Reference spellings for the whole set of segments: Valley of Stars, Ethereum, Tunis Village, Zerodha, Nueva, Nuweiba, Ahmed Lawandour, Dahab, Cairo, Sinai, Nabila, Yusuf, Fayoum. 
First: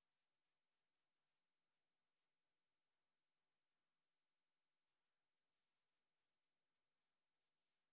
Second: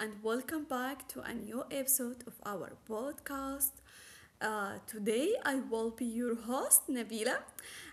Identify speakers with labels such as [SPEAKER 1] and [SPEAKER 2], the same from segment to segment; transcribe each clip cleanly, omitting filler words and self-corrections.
[SPEAKER 1] and welcome back to a new episode of our podcast. Today, I will be your host, Nabila,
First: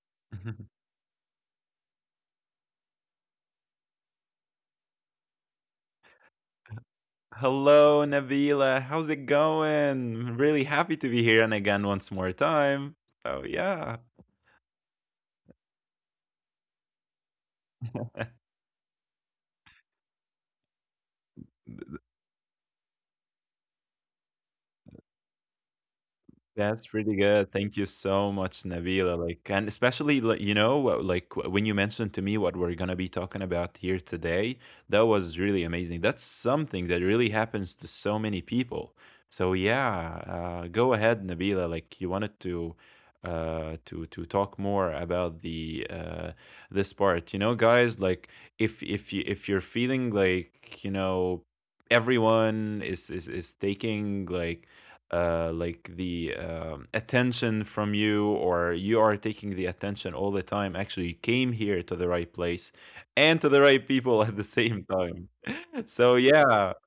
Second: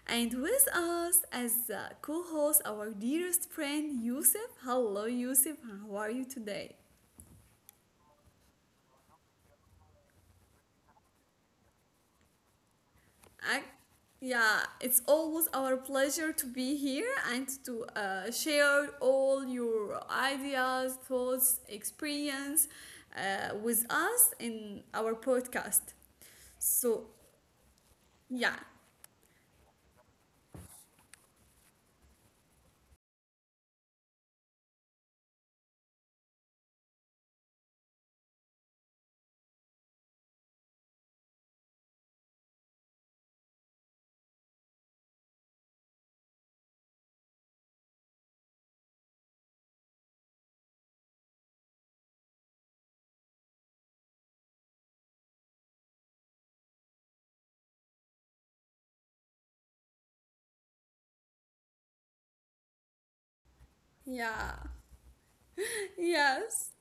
[SPEAKER 1] and with us as co host, our dearest friend, Yusuf. Hello, Yusuf, how are you today?
[SPEAKER 2] Hello, Nabila. How's it going? Really happy to be here and again once more time. So
[SPEAKER 1] I,
[SPEAKER 2] yeah.
[SPEAKER 1] yeah, it's always our pleasure to be here and to share all your ideas, thoughts, experience with us in our podcast.
[SPEAKER 2] That's pretty
[SPEAKER 1] So,
[SPEAKER 2] good. Thank you so much,
[SPEAKER 1] yeah,
[SPEAKER 2] Nabila. Like, and especially, like, like when you mentioned to me what we're gonna be talking about here today, that was really amazing. That's something that really happens to so many people. So yeah, go ahead, Nabila. Like, you wanted to, to talk more about the this part. You know, guys, like if you're feeling like everyone is taking like the attention from you or you are taking the attention all the time, actually you came here to the right place and to the right people at the
[SPEAKER 1] yeah,
[SPEAKER 2] same time so yeah.
[SPEAKER 1] yes,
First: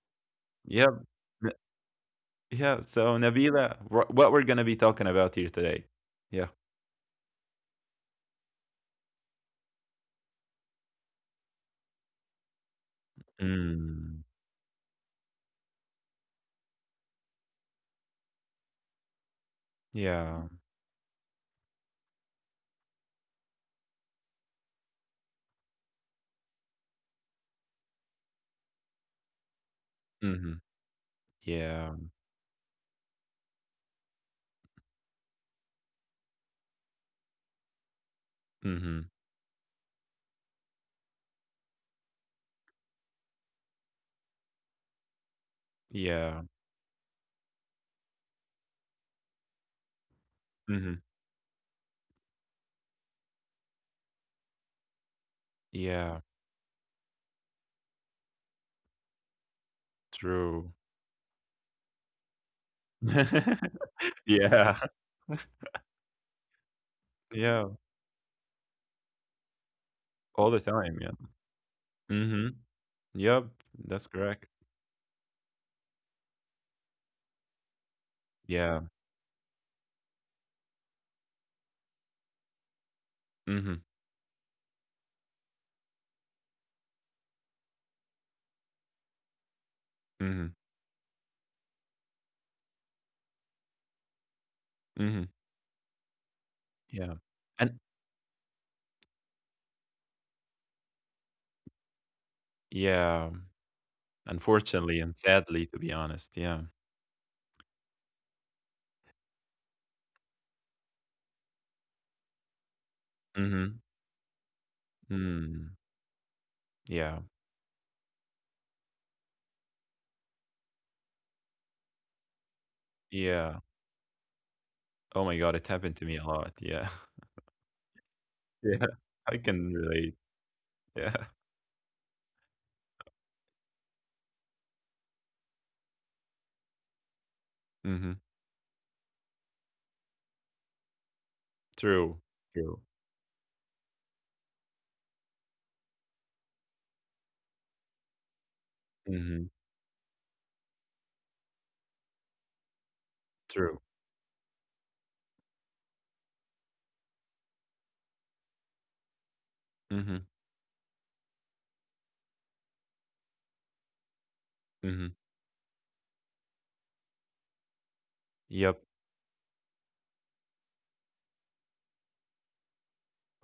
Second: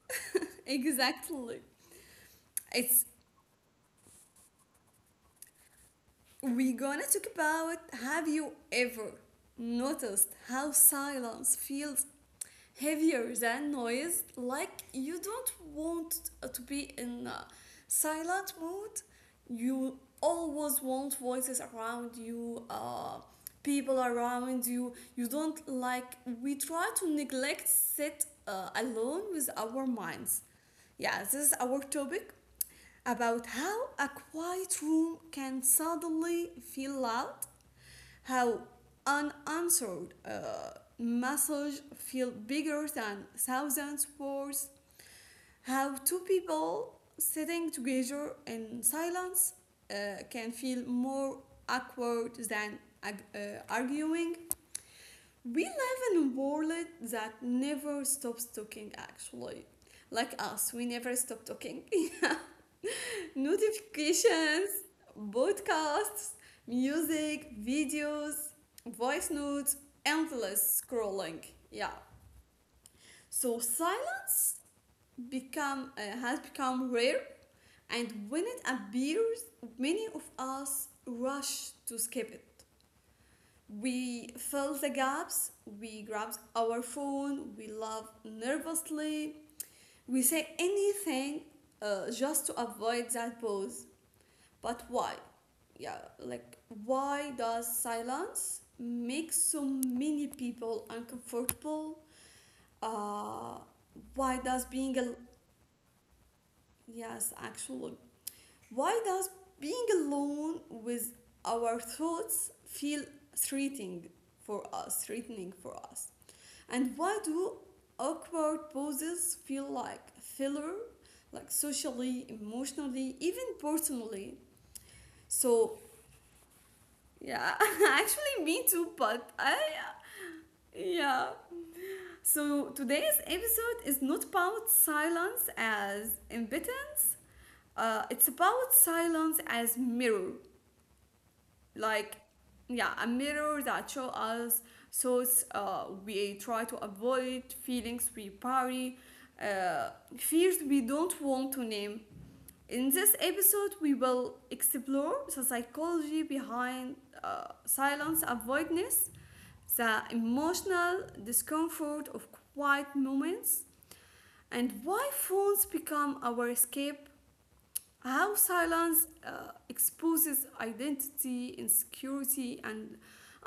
[SPEAKER 2] Yeah. n-
[SPEAKER 1] exactly.
[SPEAKER 2] yeah.
[SPEAKER 1] It's
[SPEAKER 2] So, Nabila, what we're gonna be talking about here today? Yeah.
[SPEAKER 1] We're gonna talk about have you ever noticed how silence feels heavier than
[SPEAKER 2] Mm.
[SPEAKER 1] noise? Like, you don't want to be in a silent mood, you
[SPEAKER 2] Yeah.
[SPEAKER 1] always want voices around you, people around you. You don't like, we try to neglect sit alone with our minds.
[SPEAKER 2] Hmm.
[SPEAKER 1] Yeah, this is our
[SPEAKER 2] Yeah.
[SPEAKER 1] topic about how a quiet room can suddenly feel loud, how
[SPEAKER 2] Hmm.
[SPEAKER 1] unanswered messages feel bigger than thousands of words, how two
[SPEAKER 2] Yeah.
[SPEAKER 1] people sitting together in silence can feel
[SPEAKER 2] Hmm.
[SPEAKER 1] more awkward than arguing. We live in
[SPEAKER 2] Yeah.
[SPEAKER 1] a world that never stops talking, actually. Like us,
[SPEAKER 2] True.
[SPEAKER 1] we never stop talking. Notifications,
[SPEAKER 2] Yeah.
[SPEAKER 1] podcasts, music,
[SPEAKER 2] Yeah,
[SPEAKER 1] videos, voice notes,
[SPEAKER 2] all the
[SPEAKER 1] endless
[SPEAKER 2] time. Yeah.
[SPEAKER 1] scrolling. Yeah.
[SPEAKER 2] Hmm. Yep.
[SPEAKER 1] So
[SPEAKER 2] That's
[SPEAKER 1] silence
[SPEAKER 2] correct.
[SPEAKER 1] become has become rare, and when it
[SPEAKER 2] Yeah.
[SPEAKER 1] appears, many of us rush to skip it.
[SPEAKER 2] Mhm.
[SPEAKER 1] We fill the gaps, we grab our phone, we laugh nervously, we say
[SPEAKER 2] Mhm.
[SPEAKER 1] anything just to avoid that pause. But why?
[SPEAKER 2] Mhm.
[SPEAKER 1] Yeah, like
[SPEAKER 2] Yeah.
[SPEAKER 1] why does
[SPEAKER 2] And
[SPEAKER 1] silence make so many people uncomfortable?
[SPEAKER 2] yeah,
[SPEAKER 1] Uh, why does being al-
[SPEAKER 2] unfortunately and sadly, to be honest. Yeah.
[SPEAKER 1] Yes, actually, why does being alone with our thoughts feel
[SPEAKER 2] Mhm.
[SPEAKER 1] threatening for us? Threatening for
[SPEAKER 2] Mm.
[SPEAKER 1] us, and why
[SPEAKER 2] Yeah.
[SPEAKER 1] do awkward pauses feel like filler, like socially, emotionally, even
[SPEAKER 2] Yeah.
[SPEAKER 1] personally?
[SPEAKER 2] Oh my God, it
[SPEAKER 1] So
[SPEAKER 2] happened to me a lot. Yeah.
[SPEAKER 1] Yeah, actually, me too,
[SPEAKER 2] Yeah.
[SPEAKER 1] but
[SPEAKER 2] I
[SPEAKER 1] I.
[SPEAKER 2] can relate. Yeah.
[SPEAKER 1] Yeah. So today's episode is not about silence as impotence,
[SPEAKER 2] Mhm.
[SPEAKER 1] it's about silence as mirror. Like,
[SPEAKER 2] True. True.
[SPEAKER 1] yeah, a mirror that shows us thoughts we try to avoid, feelings we bury,
[SPEAKER 2] Mhm.
[SPEAKER 1] uh, fears we don't want to name. In this
[SPEAKER 2] True.
[SPEAKER 1] episode, we will explore the psychology behind silence avoidance, the
[SPEAKER 2] Mhm.
[SPEAKER 1] emotional discomfort of quiet moments, and
[SPEAKER 2] Mhm.
[SPEAKER 1] why phones become our escape, how
[SPEAKER 2] Yep.
[SPEAKER 1] silence exposes identity, insecurity, and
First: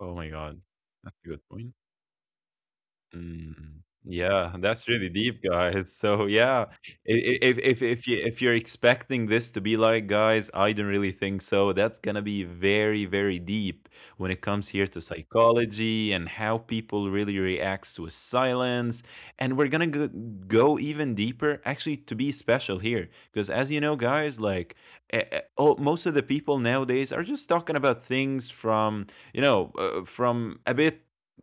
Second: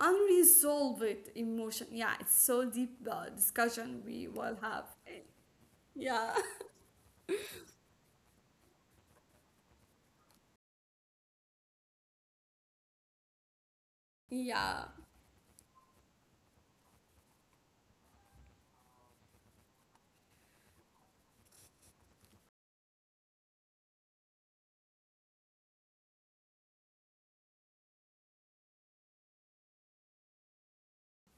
[SPEAKER 2] Oh my God. That's a good point.
[SPEAKER 1] emotion. Yeah, it's so deep
[SPEAKER 2] Mm,
[SPEAKER 1] discussion we
[SPEAKER 2] yeah,
[SPEAKER 1] will have.
[SPEAKER 2] that's really deep, guys. So
[SPEAKER 1] Yeah,
[SPEAKER 2] yeah, if you're expecting this to be like, guys, I don't really think so. That's gonna be very, very deep when it comes here
[SPEAKER 1] yeah,
[SPEAKER 2] to psychology and how people really reacts to silence. And we're gonna go even deeper, actually, to be special here, because as you know, guys, like, oh, most of the people nowadays are just talking about things from you know from a bit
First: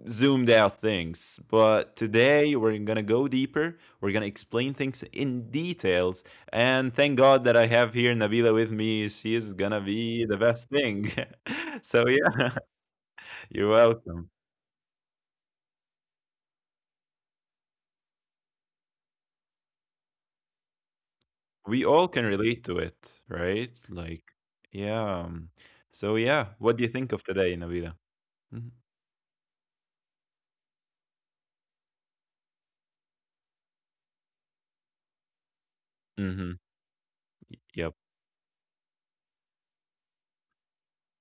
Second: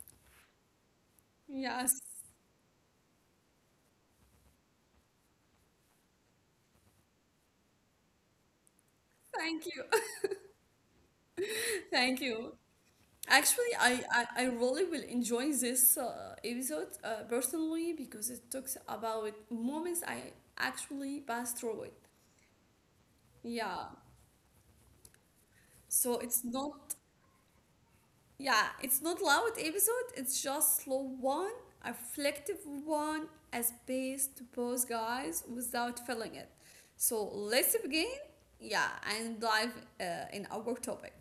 [SPEAKER 2] zoomed out things. But
[SPEAKER 1] yes.
[SPEAKER 2] today we're gonna go deeper. We're gonna explain things in details. And thank God that I have here Nabila with me. She is
[SPEAKER 1] Thank
[SPEAKER 2] gonna
[SPEAKER 1] you.
[SPEAKER 2] be the best thing. So
[SPEAKER 1] Thank you.
[SPEAKER 2] yeah. You're
[SPEAKER 1] Actually, I, I,
[SPEAKER 2] welcome.
[SPEAKER 1] I really will enjoy this episode personally because it talks about moments I actually passed through
[SPEAKER 2] We
[SPEAKER 1] it.
[SPEAKER 2] all can relate to it, right?
[SPEAKER 1] Yeah.
[SPEAKER 2] Like, yeah. So
[SPEAKER 1] So it's
[SPEAKER 2] yeah, what do you
[SPEAKER 1] not
[SPEAKER 2] think of today, Nabila?
[SPEAKER 1] Yeah, it's not loud episode, it's just slow one, a reflective one, a space to pause guys without feeling it.
[SPEAKER 2] Mm-hmm.
[SPEAKER 1] So let's
[SPEAKER 2] Yep.
[SPEAKER 1] begin, yeah, and dive in our topic.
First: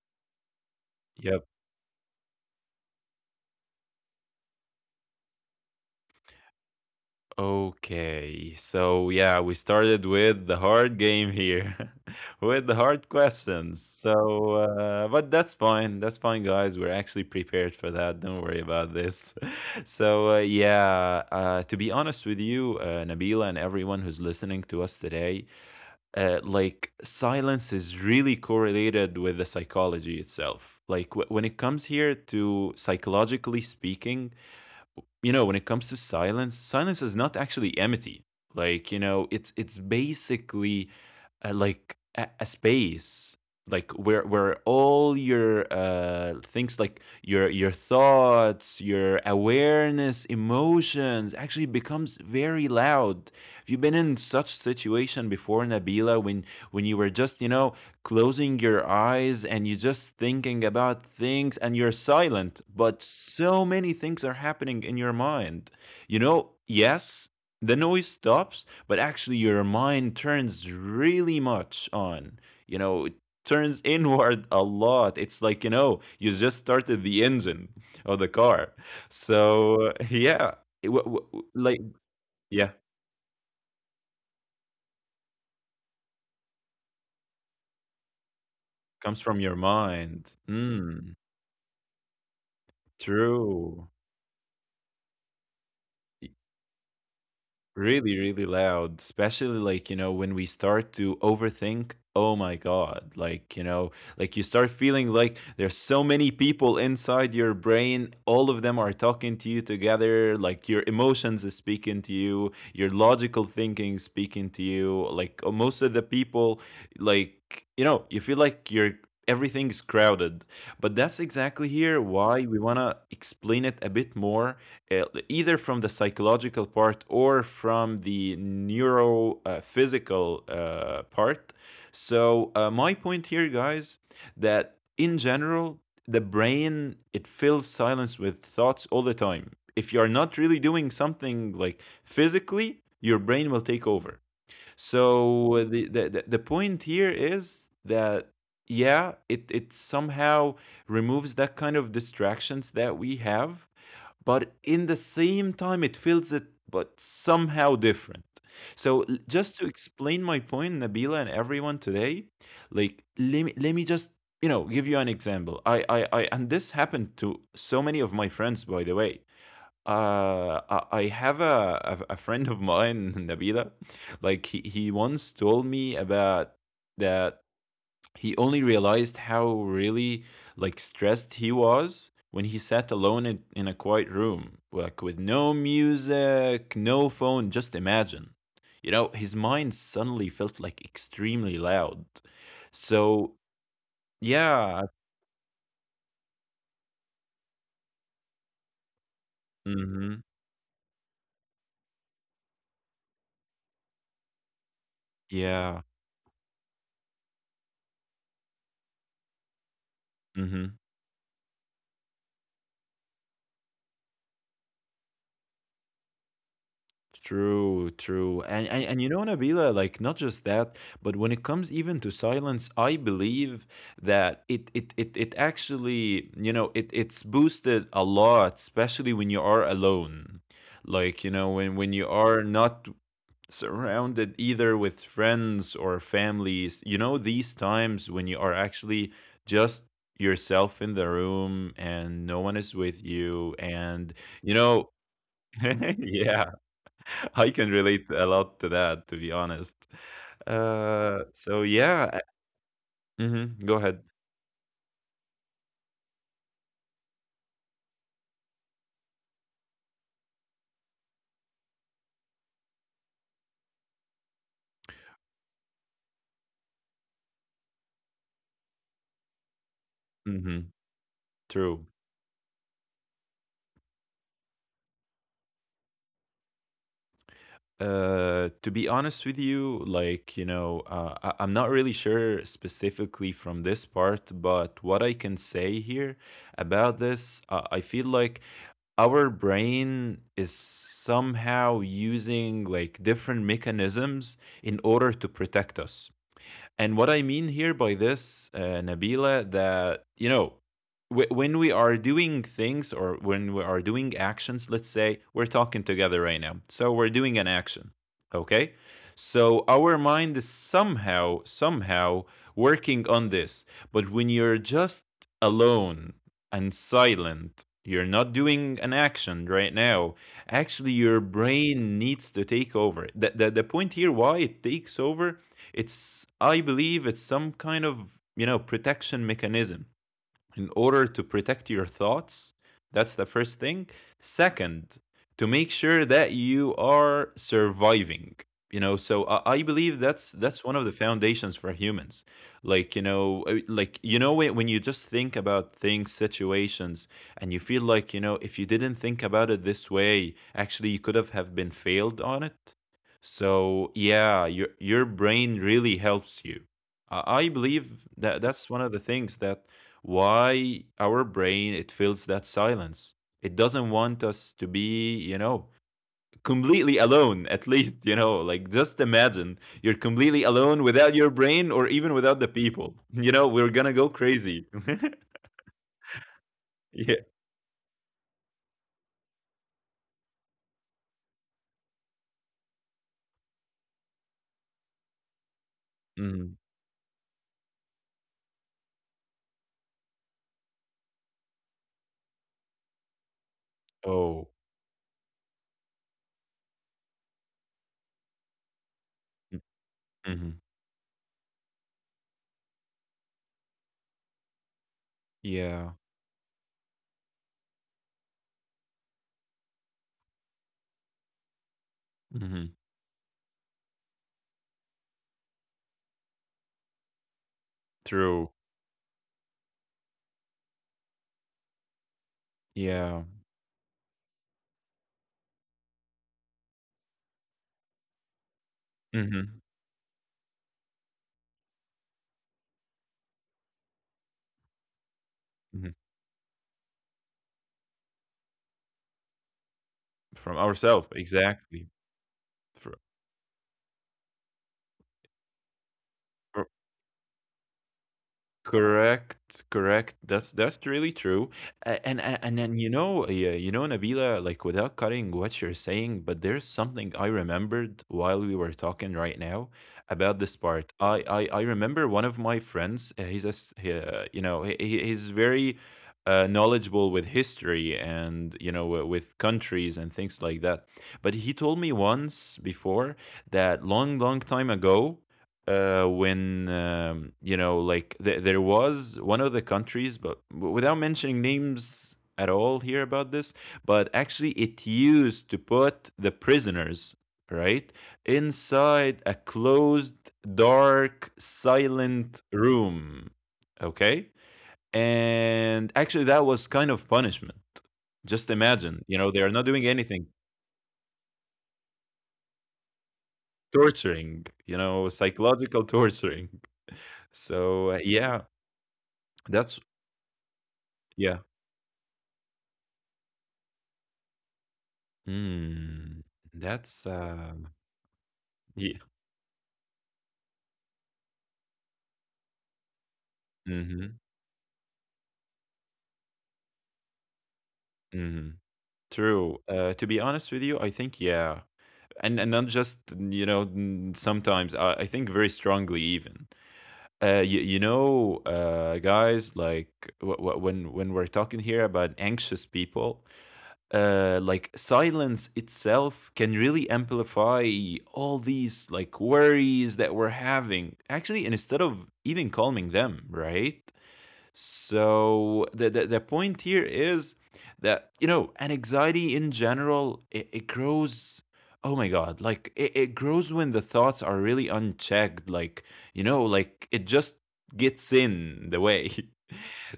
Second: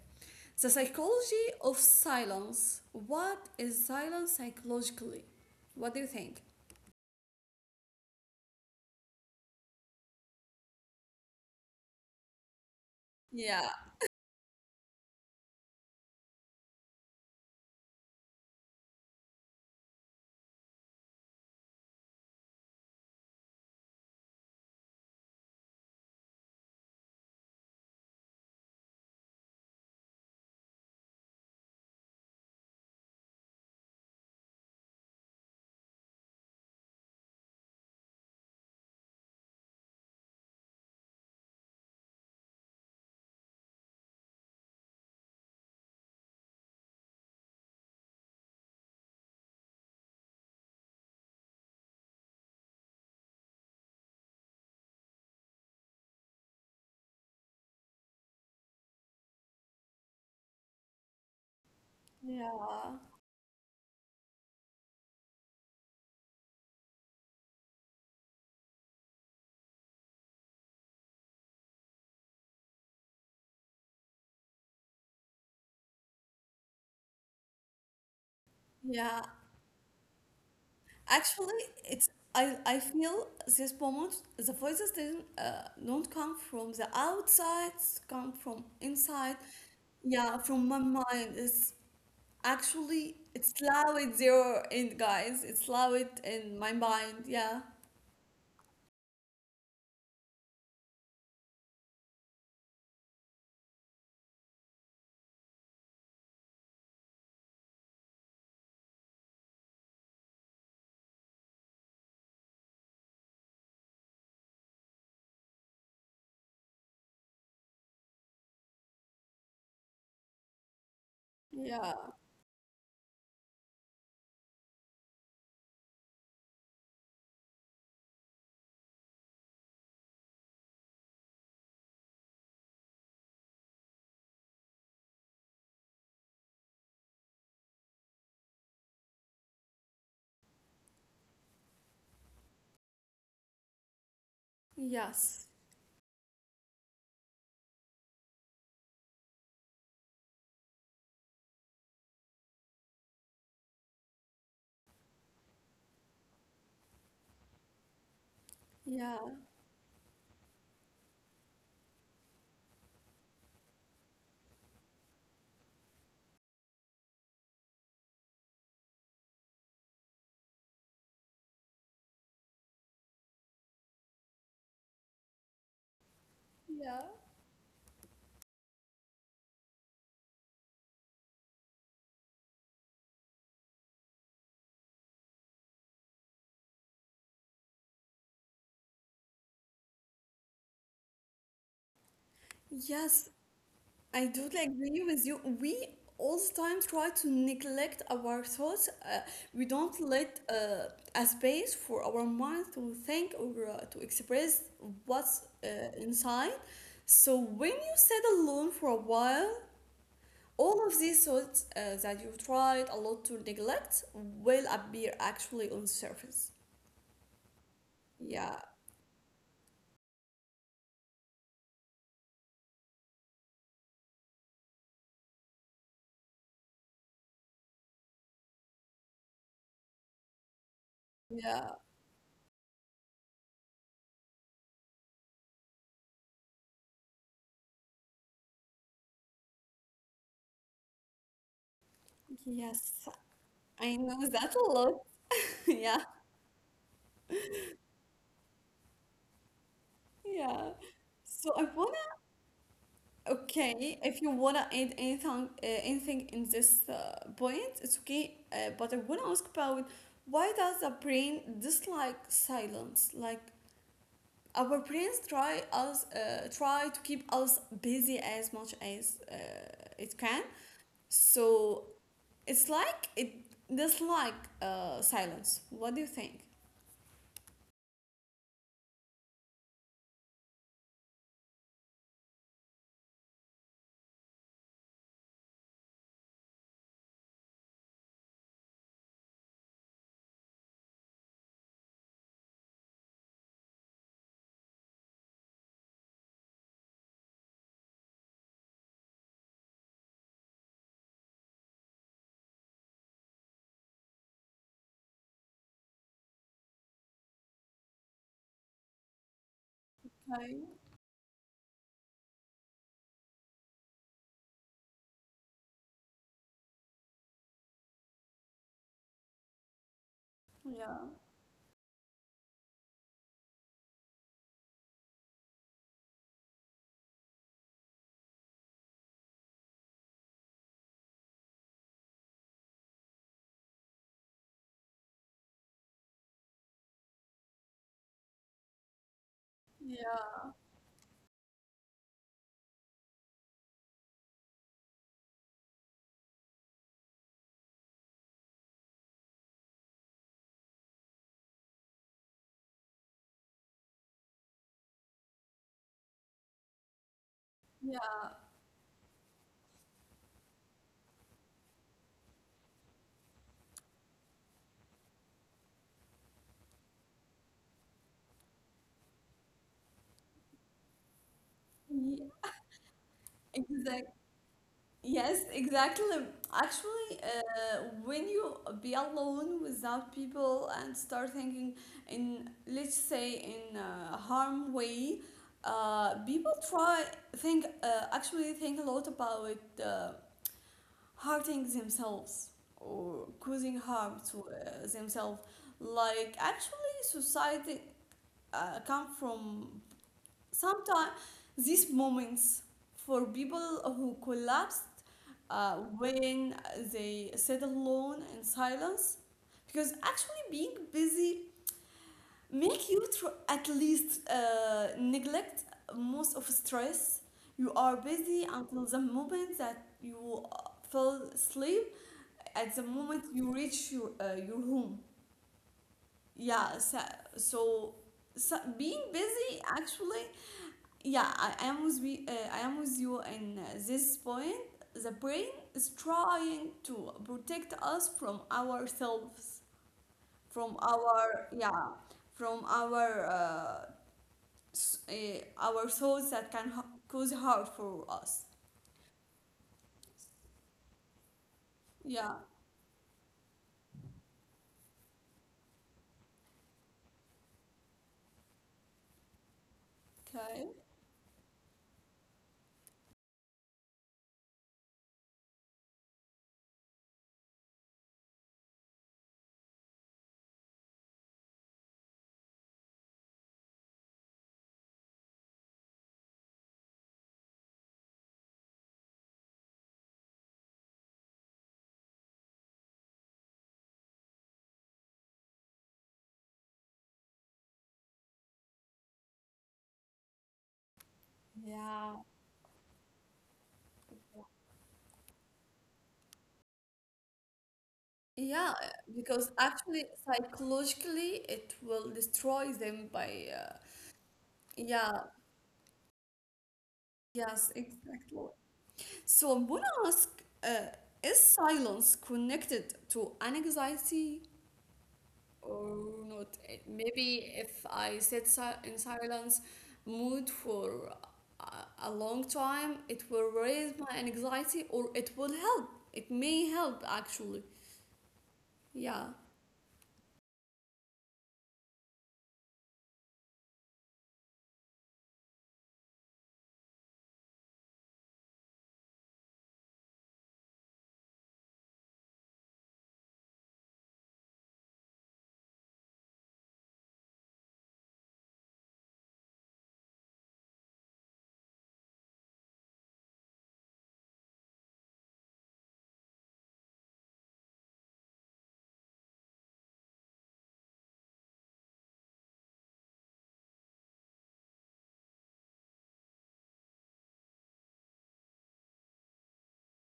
[SPEAKER 1] The
[SPEAKER 2] Yep.
[SPEAKER 1] psychology of silence. What is silence psychologically? What do you think?
[SPEAKER 2] Okay, so yeah, we started with the hard game here, with the hard
[SPEAKER 1] Yeah,
[SPEAKER 2] questions. So, but that's fine. That's fine, guys. We're actually prepared for that. Don't worry about this. So, yeah, to be honest with you, Nabila and everyone who's listening to us today, like silence is really correlated with the psychology itself. Like when it comes here to psychologically speaking, you know, when it comes to silence, silence is not actually empty. Like, you know, it's basically like a space, like where all your things, like your thoughts, your awareness, emotions actually becomes very loud. Have you been in such situation before, Nabila, when you were just, you know, closing your eyes and you just thinking about things and you're silent,
[SPEAKER 1] yeah,
[SPEAKER 2] but so many things are happening in your mind? You know, yes, the noise stops, but actually your mind turns really much on. You know, it turns inward a lot. It's like, you know, you just started the engine of the car.
[SPEAKER 1] yeah.
[SPEAKER 2] So yeah. it, w- w-
[SPEAKER 1] Actually,
[SPEAKER 2] like,
[SPEAKER 1] it's
[SPEAKER 2] yeah,
[SPEAKER 1] I feel this moment the voices didn't don't come from the outside, come from
[SPEAKER 2] comes
[SPEAKER 1] inside.
[SPEAKER 2] from your
[SPEAKER 1] Yeah,
[SPEAKER 2] mind.
[SPEAKER 1] from my
[SPEAKER 2] Mm.
[SPEAKER 1] mind. It's actually it's
[SPEAKER 2] True.
[SPEAKER 1] loud there and guys. It's loud in my mind. Yeah.
[SPEAKER 2] Really, really loud, especially like, you know, when we start to overthink. Oh my God. Like, like you start feeling like there's so many people inside your brain. All of them are talking to you together. Like your emotions is speaking to you, your logical thinking is speaking to you. Like most of the people, like, you feel like you're. Everything's crowded, but that's exactly
[SPEAKER 1] Yeah.
[SPEAKER 2] here why we want to explain it a bit more, either from the psychological part or from the neurophysical part. So my point here, guys, that in general, the brain it fills silence with thoughts all the time. If you are not really doing something like physically, your brain will take over.
[SPEAKER 1] Yes.
[SPEAKER 2] So the point here is that yeah, it somehow removes that kind of distractions that we have, but in the same time it feels it but somehow different. So
[SPEAKER 1] Yeah.
[SPEAKER 2] just to explain my point, Nabila and everyone today, like let me just, you know, give you an example. I and this happened to so many of my friends, by the way. I have a friend of mine Nabila. Like, he once told me about
[SPEAKER 1] Yeah.
[SPEAKER 2] the he only realized how really like stressed he was when he sat alone in a quiet room, like with no music, no phone. Just imagine, you know, his mind suddenly felt like extremely loud.
[SPEAKER 1] Yes.
[SPEAKER 2] So
[SPEAKER 1] I totally
[SPEAKER 2] yeah.
[SPEAKER 1] agree with you. We all the time try to neglect our thoughts. We don't
[SPEAKER 2] Mhm.
[SPEAKER 1] let a space for our mind to think or to express what's
[SPEAKER 2] Yeah.
[SPEAKER 1] inside. So when you sit alone for a while,
[SPEAKER 2] Mhm.
[SPEAKER 1] all of these thoughts that you tried a lot to neglect will appear actually on the surface.
[SPEAKER 2] True, true.
[SPEAKER 1] Yeah,
[SPEAKER 2] And you know, Nabila, like not just that, but when it comes even to silence, I believe that it actually, you know, it's boosted a lot, especially when you are alone. Like, you know,
[SPEAKER 1] yeah,
[SPEAKER 2] when you are not surrounded either with friends or families, you know, these times when you are actually just yourself in the room and no one is with
[SPEAKER 1] yes,
[SPEAKER 2] you
[SPEAKER 1] I
[SPEAKER 2] and
[SPEAKER 1] know that
[SPEAKER 2] you
[SPEAKER 1] a
[SPEAKER 2] know
[SPEAKER 1] lot. Yeah,
[SPEAKER 2] yeah I can relate a lot to that, to be honest.
[SPEAKER 1] yeah. So I
[SPEAKER 2] So
[SPEAKER 1] want
[SPEAKER 2] yeah, mm-hmm, go
[SPEAKER 1] Okay,
[SPEAKER 2] ahead.
[SPEAKER 1] if you wanna add anything, anything in this point, it's okay. But I wanna ask about why does the brain dislike silence? Like, our brains try us, try to keep us busy as much as it can.
[SPEAKER 2] Mm-hmm,
[SPEAKER 1] So
[SPEAKER 2] true.
[SPEAKER 1] it's like it dislike silence. What do you think?
[SPEAKER 2] To be honest with you, like, you know, I'm not really sure specifically from this part, but what I can say here about this, I feel like our brain is somehow using like different mechanisms in order to protect us. And what I mean here by this, Nabila, that, you know, when we are doing things or when we are doing actions, let's say we're talking together right now. So we're doing an action, okay? So our mind is
[SPEAKER 1] Okay.
[SPEAKER 2] somehow working on this. But when you're just alone and silent, you're not doing an action right now. Actually,
[SPEAKER 1] Yeah.
[SPEAKER 2] your brain needs to take over. The point here, why it takes over, it's I believe it's some kind of, you know, protection mechanism in order to protect your thoughts. That's the first thing. Second, to make sure that you are surviving. You know, so I believe
[SPEAKER 1] Yeah.
[SPEAKER 2] that's one of the foundations for humans. Like, you know, like you know, when you just think about things, situations, and you feel like, you know, if you didn't think about it this way, actually, you could have been failed on it. So yeah, your brain really helps you. I believe that that's one of the things that why our brain it feels that silence it doesn't want us to be, you know, completely alone, at least, you know, like just imagine you're completely alone without your brain or even
[SPEAKER 1] Yeah.
[SPEAKER 2] without the people you know we're gonna
[SPEAKER 1] Exactly.
[SPEAKER 2] go crazy
[SPEAKER 1] Yes, exactly. Actually,
[SPEAKER 2] yeah.
[SPEAKER 1] when you be alone without people and start thinking in, let's say, in a harm way, people
[SPEAKER 2] Mhm.
[SPEAKER 1] try think actually think a lot about hurting themselves or causing harm to
[SPEAKER 2] Oh.
[SPEAKER 1] themselves. Like actually, society come from
[SPEAKER 2] Mm-hmm.
[SPEAKER 1] sometimes these moments for people who collapsed
[SPEAKER 2] Yeah.
[SPEAKER 1] when they sit alone in silence, because actually being busy
[SPEAKER 2] Hmm.
[SPEAKER 1] make you at least neglect most of stress. You are
[SPEAKER 2] True.
[SPEAKER 1] busy until the moment that you fall asleep, at the
[SPEAKER 2] Yeah.
[SPEAKER 1] moment you reach your home. Yeah. So, so, so being
[SPEAKER 2] Hmm.
[SPEAKER 1] busy actually, yeah, I am with you in this point. The brain is
[SPEAKER 2] Hmm.
[SPEAKER 1] trying to protect us from ourselves,
[SPEAKER 2] From
[SPEAKER 1] from
[SPEAKER 2] ourselves,
[SPEAKER 1] our yeah,
[SPEAKER 2] exactly.
[SPEAKER 1] from
[SPEAKER 2] Fr-
[SPEAKER 1] our uh, our thoughts that can cause harm for us.
[SPEAKER 2] Correct, correct. That's really true. And
[SPEAKER 1] Yeah,
[SPEAKER 2] and and then, you know, yeah, you know, Nabila, like without cutting what you're saying, but there's something I remembered while we were talking right now about
[SPEAKER 1] okay.
[SPEAKER 2] this part. I remember one of my friends. He's a he, you know he's very knowledgeable with history and, you know, with countries and things like that. But he told me once before that long, long time ago, when you know, like there was one of the countries, but without mentioning names at all here about this, but actually it used to put the prisoners right inside a closed, dark,
[SPEAKER 1] Yeah.
[SPEAKER 2] silent room. Okay, and actually that was kind of punishment. Just
[SPEAKER 1] Yeah,
[SPEAKER 2] imagine,
[SPEAKER 1] because
[SPEAKER 2] they are not doing
[SPEAKER 1] actually
[SPEAKER 2] anything,
[SPEAKER 1] psychologically it will destroy them by
[SPEAKER 2] torturing,
[SPEAKER 1] yeah,
[SPEAKER 2] psychological torturing.
[SPEAKER 1] yes,
[SPEAKER 2] So
[SPEAKER 1] exactly.
[SPEAKER 2] yeah,
[SPEAKER 1] So I'm gonna
[SPEAKER 2] that's
[SPEAKER 1] ask, uh, is
[SPEAKER 2] yeah.
[SPEAKER 1] silence connected to anxiety or
[SPEAKER 2] Mm,
[SPEAKER 1] not?
[SPEAKER 2] that's
[SPEAKER 1] Maybe if I in
[SPEAKER 2] yeah.
[SPEAKER 1] silence mood for a, a long time, it will raise my
[SPEAKER 2] Mhm,
[SPEAKER 1] anxiety or it will help. It may help actually.
[SPEAKER 2] mhm.
[SPEAKER 1] Yeah.
[SPEAKER 2] True. To be honest with you, I think yeah, and not just, you know, sometimes I think very strongly even. You know, guys, like when we're talking here about anxious people, like silence itself can really amplify all these like worries that we're having. Actually, and instead of even calming them, right? So the point here is that, you know, an anxiety in general, it grows. Oh my God. Like it grows when the thoughts are really unchecked. Like, like it just gets in the way.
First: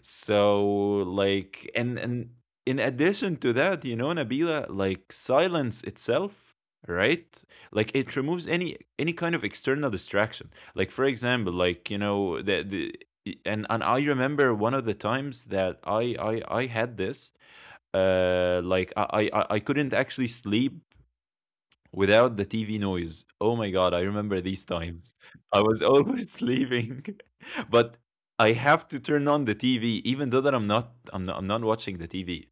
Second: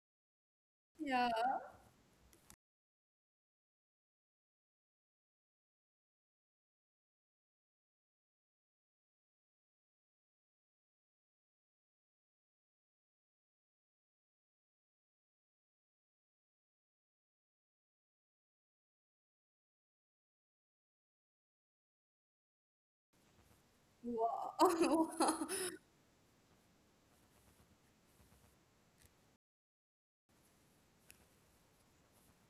[SPEAKER 2] so
[SPEAKER 1] Yeah.
[SPEAKER 2] like and and in addition to that, you know, Nabila, like silence itself, right? Like it removes any kind of external distraction. Like, for example, like, you know, the and I remember one of the times that I had this, like I couldn't actually sleep without the TV noise. Oh my god, I remember these
[SPEAKER 1] Wow.
[SPEAKER 2] times. I was always sleeping, but I have to turn on the TV even though that I'm not watching the TV.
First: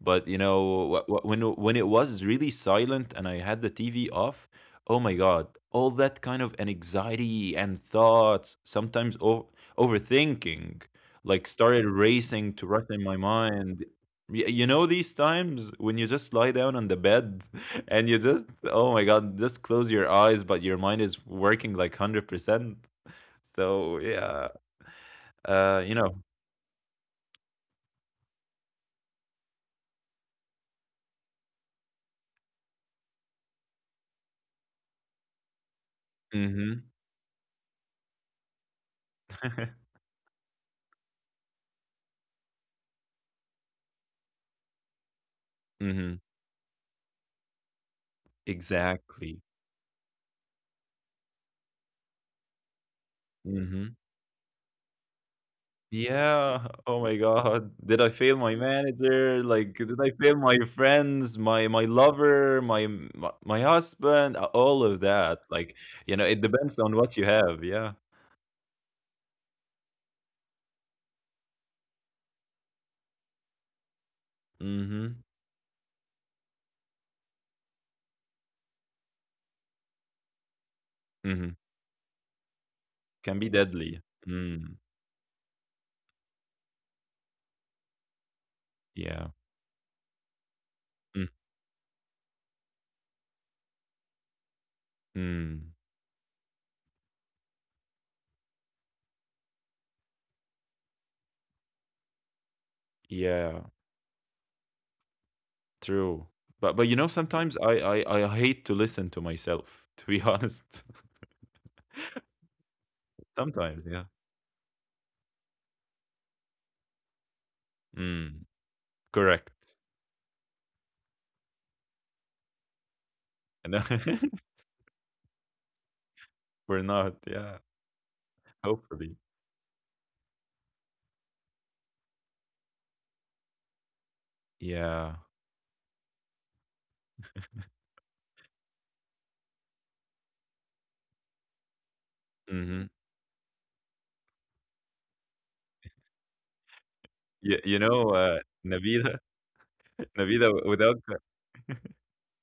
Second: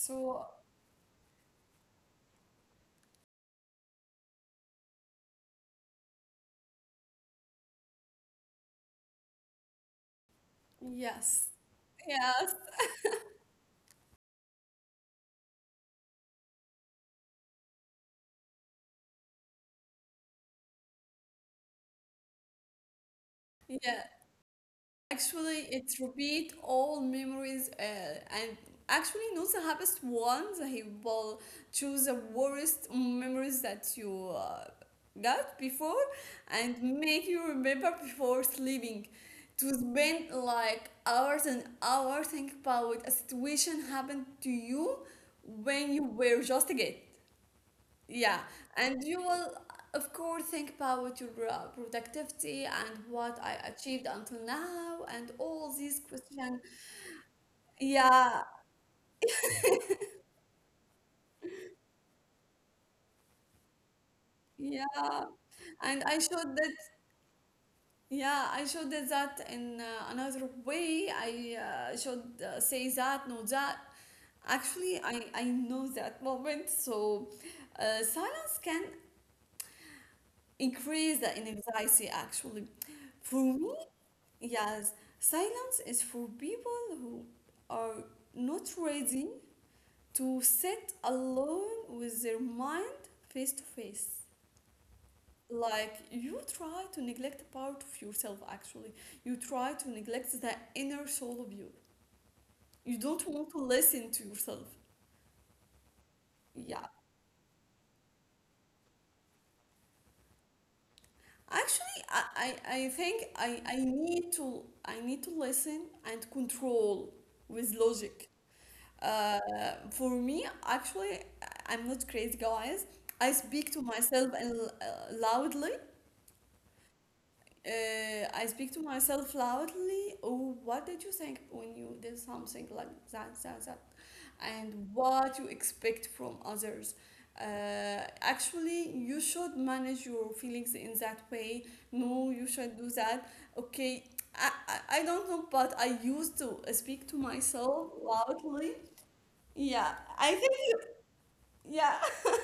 [SPEAKER 2] But you know, when it was really silent and I had the TV off, oh my god, all that kind of an anxiety and thoughts, sometimes overthinking,
[SPEAKER 1] yes.
[SPEAKER 2] like started
[SPEAKER 1] Yes.
[SPEAKER 2] racing to rush in my mind. You know these times when you just lie down on the bed and you just oh my god, just close your eyes, but your mind is working like 100%. So
[SPEAKER 1] Yeah.
[SPEAKER 2] yeah,
[SPEAKER 1] Actually, it
[SPEAKER 2] you know.
[SPEAKER 1] repeat all memories and actually not the happiest ones. He will choose the worst memories that you got before and
[SPEAKER 2] Mm-hmm.
[SPEAKER 1] make you remember before sleeping. To spend like hours and hours think about a situation happened to you when you
[SPEAKER 2] Mm-hmm.
[SPEAKER 1] were just a kid. Yeah, and you
[SPEAKER 2] Exactly.
[SPEAKER 1] will, of course, think about your productivity and what I
[SPEAKER 2] Mm-hmm.
[SPEAKER 1] achieved until now, and all these questions.
[SPEAKER 2] Yeah. Oh my God. Did I fail
[SPEAKER 1] Yeah,
[SPEAKER 2] my manager? Like, did I fail my friends, my lover, my husband? All of
[SPEAKER 1] yeah,
[SPEAKER 2] that. Like,
[SPEAKER 1] and
[SPEAKER 2] you
[SPEAKER 1] I
[SPEAKER 2] know, it
[SPEAKER 1] showed that.
[SPEAKER 2] depends on what you have. Yeah.
[SPEAKER 1] Yeah, I showed that that in another way. I should say that, no that. Actually,
[SPEAKER 2] Mm-hmm.
[SPEAKER 1] I know that moment. So, silence can increase
[SPEAKER 2] Mm-hmm.
[SPEAKER 1] the anxiety. Actually,
[SPEAKER 2] Can be
[SPEAKER 1] for me,
[SPEAKER 2] deadly. Mm.
[SPEAKER 1] yes, silence is for people who are not
[SPEAKER 2] Yeah.
[SPEAKER 1] ready to sit alone with their mind face to face.
[SPEAKER 2] Mm.
[SPEAKER 1] Like you try to neglect a part of yourself, actually. You try to neglect the inner soul of you. You don't want to
[SPEAKER 2] Yeah.
[SPEAKER 1] listen to yourself.
[SPEAKER 2] True. But
[SPEAKER 1] Yeah.
[SPEAKER 2] but you know, sometimes I hate to listen to myself. To be honest,
[SPEAKER 1] Actually, I think I
[SPEAKER 2] sometimes. Yeah.
[SPEAKER 1] need to I need to listen and control with logic.
[SPEAKER 2] Mm.
[SPEAKER 1] Uh,
[SPEAKER 2] Correct.
[SPEAKER 1] for me, actually, I am not crazy, guys. I speak to
[SPEAKER 2] And
[SPEAKER 1] myself and loudly.
[SPEAKER 2] we're not. Yeah.
[SPEAKER 1] I speak to
[SPEAKER 2] Hopefully.
[SPEAKER 1] myself loudly. Oh, what did you think when you did something like that, that, that? And
[SPEAKER 2] Yeah.
[SPEAKER 1] what you expect from others. Actually, you should manage your feelings in that way. No, you should
[SPEAKER 2] Mhm.
[SPEAKER 1] do that. Okay, I don't know, but I used to speak to
[SPEAKER 2] You
[SPEAKER 1] myself
[SPEAKER 2] know,
[SPEAKER 1] loudly.
[SPEAKER 2] Nabila
[SPEAKER 1] Yeah, I
[SPEAKER 2] Nabila,
[SPEAKER 1] think you,
[SPEAKER 2] without cu-
[SPEAKER 1] yeah,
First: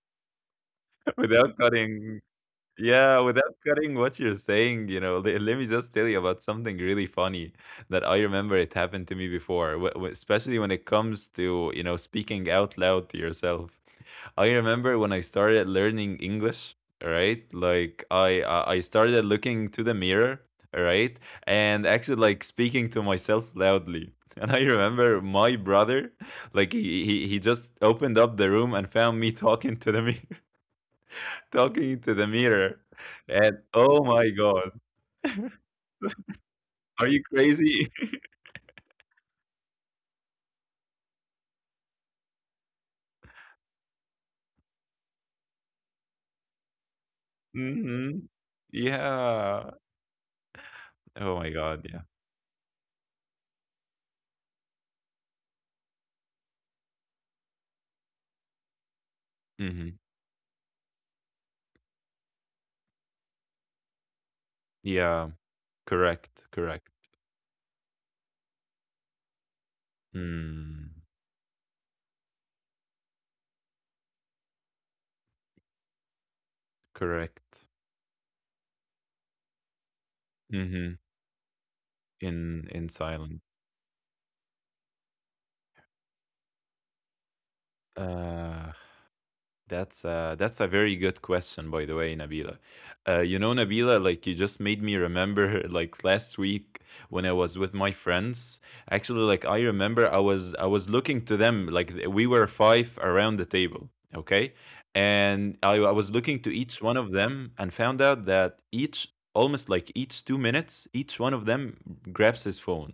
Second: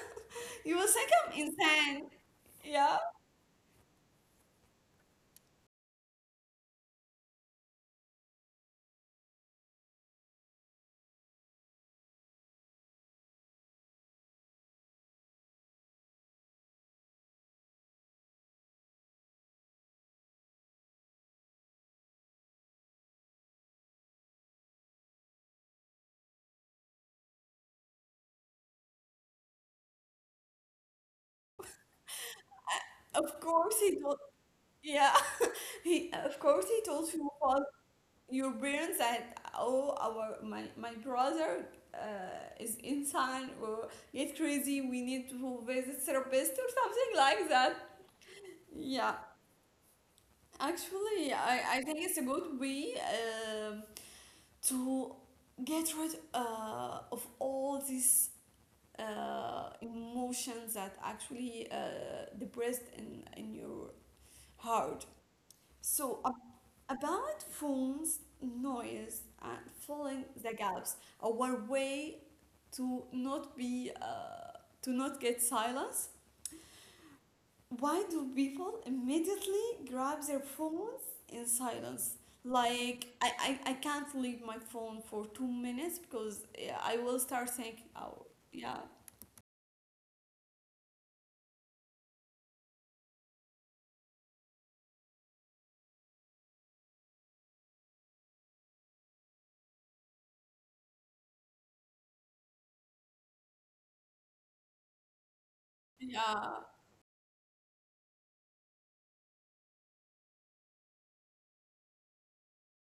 [SPEAKER 1] you will think I'm
[SPEAKER 2] without
[SPEAKER 1] insane.
[SPEAKER 2] cutting,
[SPEAKER 1] Yeah,
[SPEAKER 2] yeah, without cutting what you're saying, you know, le let me just tell you about something really funny that I remember it happened to me before, w w especially when it comes to, you know, speaking out loud to yourself. I remember when I started learning English, right? Like I started looking to the mirror, right? And actually like speaking to myself loudly. And I remember my brother, like he just opened up the room and found me talking to the mirror, talking to the mirror.
[SPEAKER 1] of
[SPEAKER 2] And
[SPEAKER 1] course he
[SPEAKER 2] oh
[SPEAKER 1] told.
[SPEAKER 2] my god,
[SPEAKER 1] Yeah, he of course he
[SPEAKER 2] are
[SPEAKER 1] told
[SPEAKER 2] you
[SPEAKER 1] you about
[SPEAKER 2] crazy?
[SPEAKER 1] your parents that, oh, our my brother is insane or get crazy. We need to visit therapist or something like that.
[SPEAKER 2] Mhm.
[SPEAKER 1] Yeah,
[SPEAKER 2] Yeah. Oh my
[SPEAKER 1] actually, I
[SPEAKER 2] god, yeah.
[SPEAKER 1] I think it's a good way to get rid of all these
[SPEAKER 2] Mhm.
[SPEAKER 1] emotions that actually depressed in your heart.
[SPEAKER 2] Yeah,
[SPEAKER 1] So,
[SPEAKER 2] correct, correct.
[SPEAKER 1] about phones, noise, and filling the gaps,
[SPEAKER 2] Mm,
[SPEAKER 1] our way to not be to not get silence.
[SPEAKER 2] correct.
[SPEAKER 1] Why do people immediately grab their
[SPEAKER 2] Mhm.
[SPEAKER 1] phones in silence?
[SPEAKER 2] In
[SPEAKER 1] Like, I,
[SPEAKER 2] silence?
[SPEAKER 1] I, I can't leave my phone for 2 minutes because, yeah, I will start thinking, oh,
[SPEAKER 2] Uh,
[SPEAKER 1] yeah,
[SPEAKER 2] that's a very good question, by the way, Nabila. You know, Nabila, like you just made me remember, like last week when I was with my friends. Actually, like I remember, I was looking to them, like we were five around the table, okay, and I was looking to
[SPEAKER 1] yeah,
[SPEAKER 2] each one of them and found out that each, almost like each 2 minutes, each one of them grabs his phone.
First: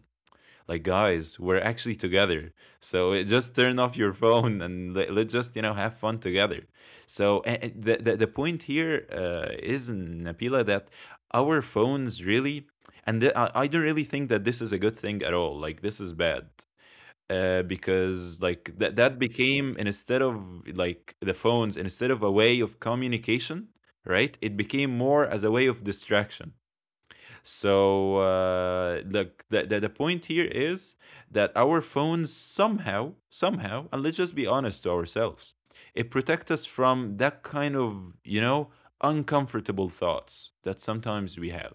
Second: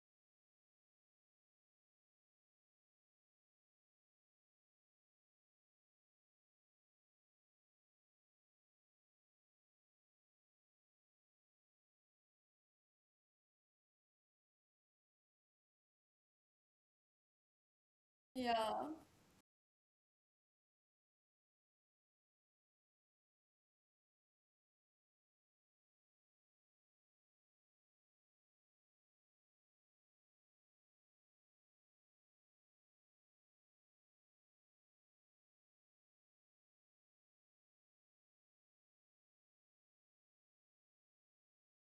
[SPEAKER 2] Like, guys, we're actually together, so just turn off your phone and let's just, you know, have fun together. So the point here, is napila that our phones really, and I don't really think that this is a good thing at all. Like, this is bad, because like
[SPEAKER 1] yeah.
[SPEAKER 2] that became instead of, like, the phones, instead of a way of communication, right, it became more as a way of distraction. So, look, the point here is that our phones, somehow, somehow, and let's just be honest to ourselves, it protects us from that kind of, uncomfortable thoughts that sometimes we have.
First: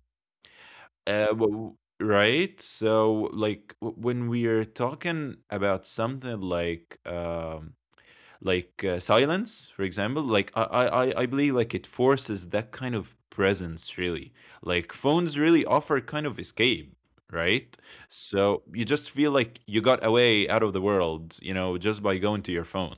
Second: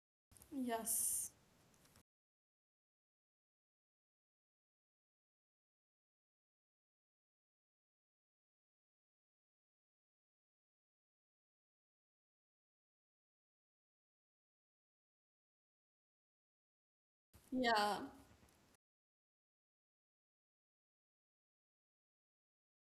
[SPEAKER 1] Yes.
[SPEAKER 2] Right. So like, when we are talking about something like, like, silence, for example, like, I believe like it forces that kind of presence really, like phones really offer kind of escape, right?
[SPEAKER 1] Yeah.
[SPEAKER 2] So you just feel like you got away out of the world, you know, just by going to your phone.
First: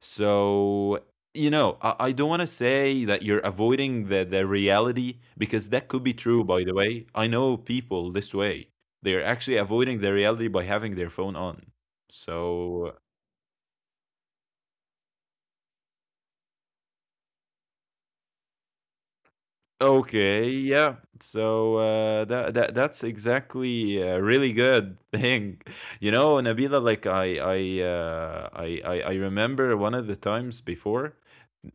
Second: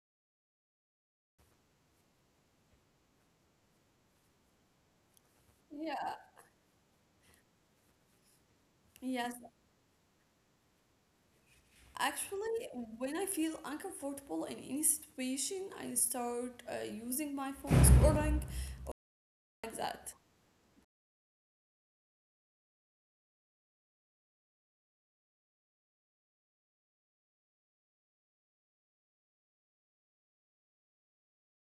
[SPEAKER 2] So, you know, I don't want to say that you're avoiding the reality, because that could be
[SPEAKER 1] Yeah.
[SPEAKER 2] true. By the way, I know people this way. They're
[SPEAKER 1] Yes.
[SPEAKER 2] actually avoiding the reality by having their phone on,
[SPEAKER 1] Actually,
[SPEAKER 2] so.
[SPEAKER 1] when I feel uncomfortable in any situation, I start using my phone, scrolling, or like that.
[SPEAKER 2] Okay, yeah. So that's exactly a really good thing, you know, Nabila. Like I remember one of the times before,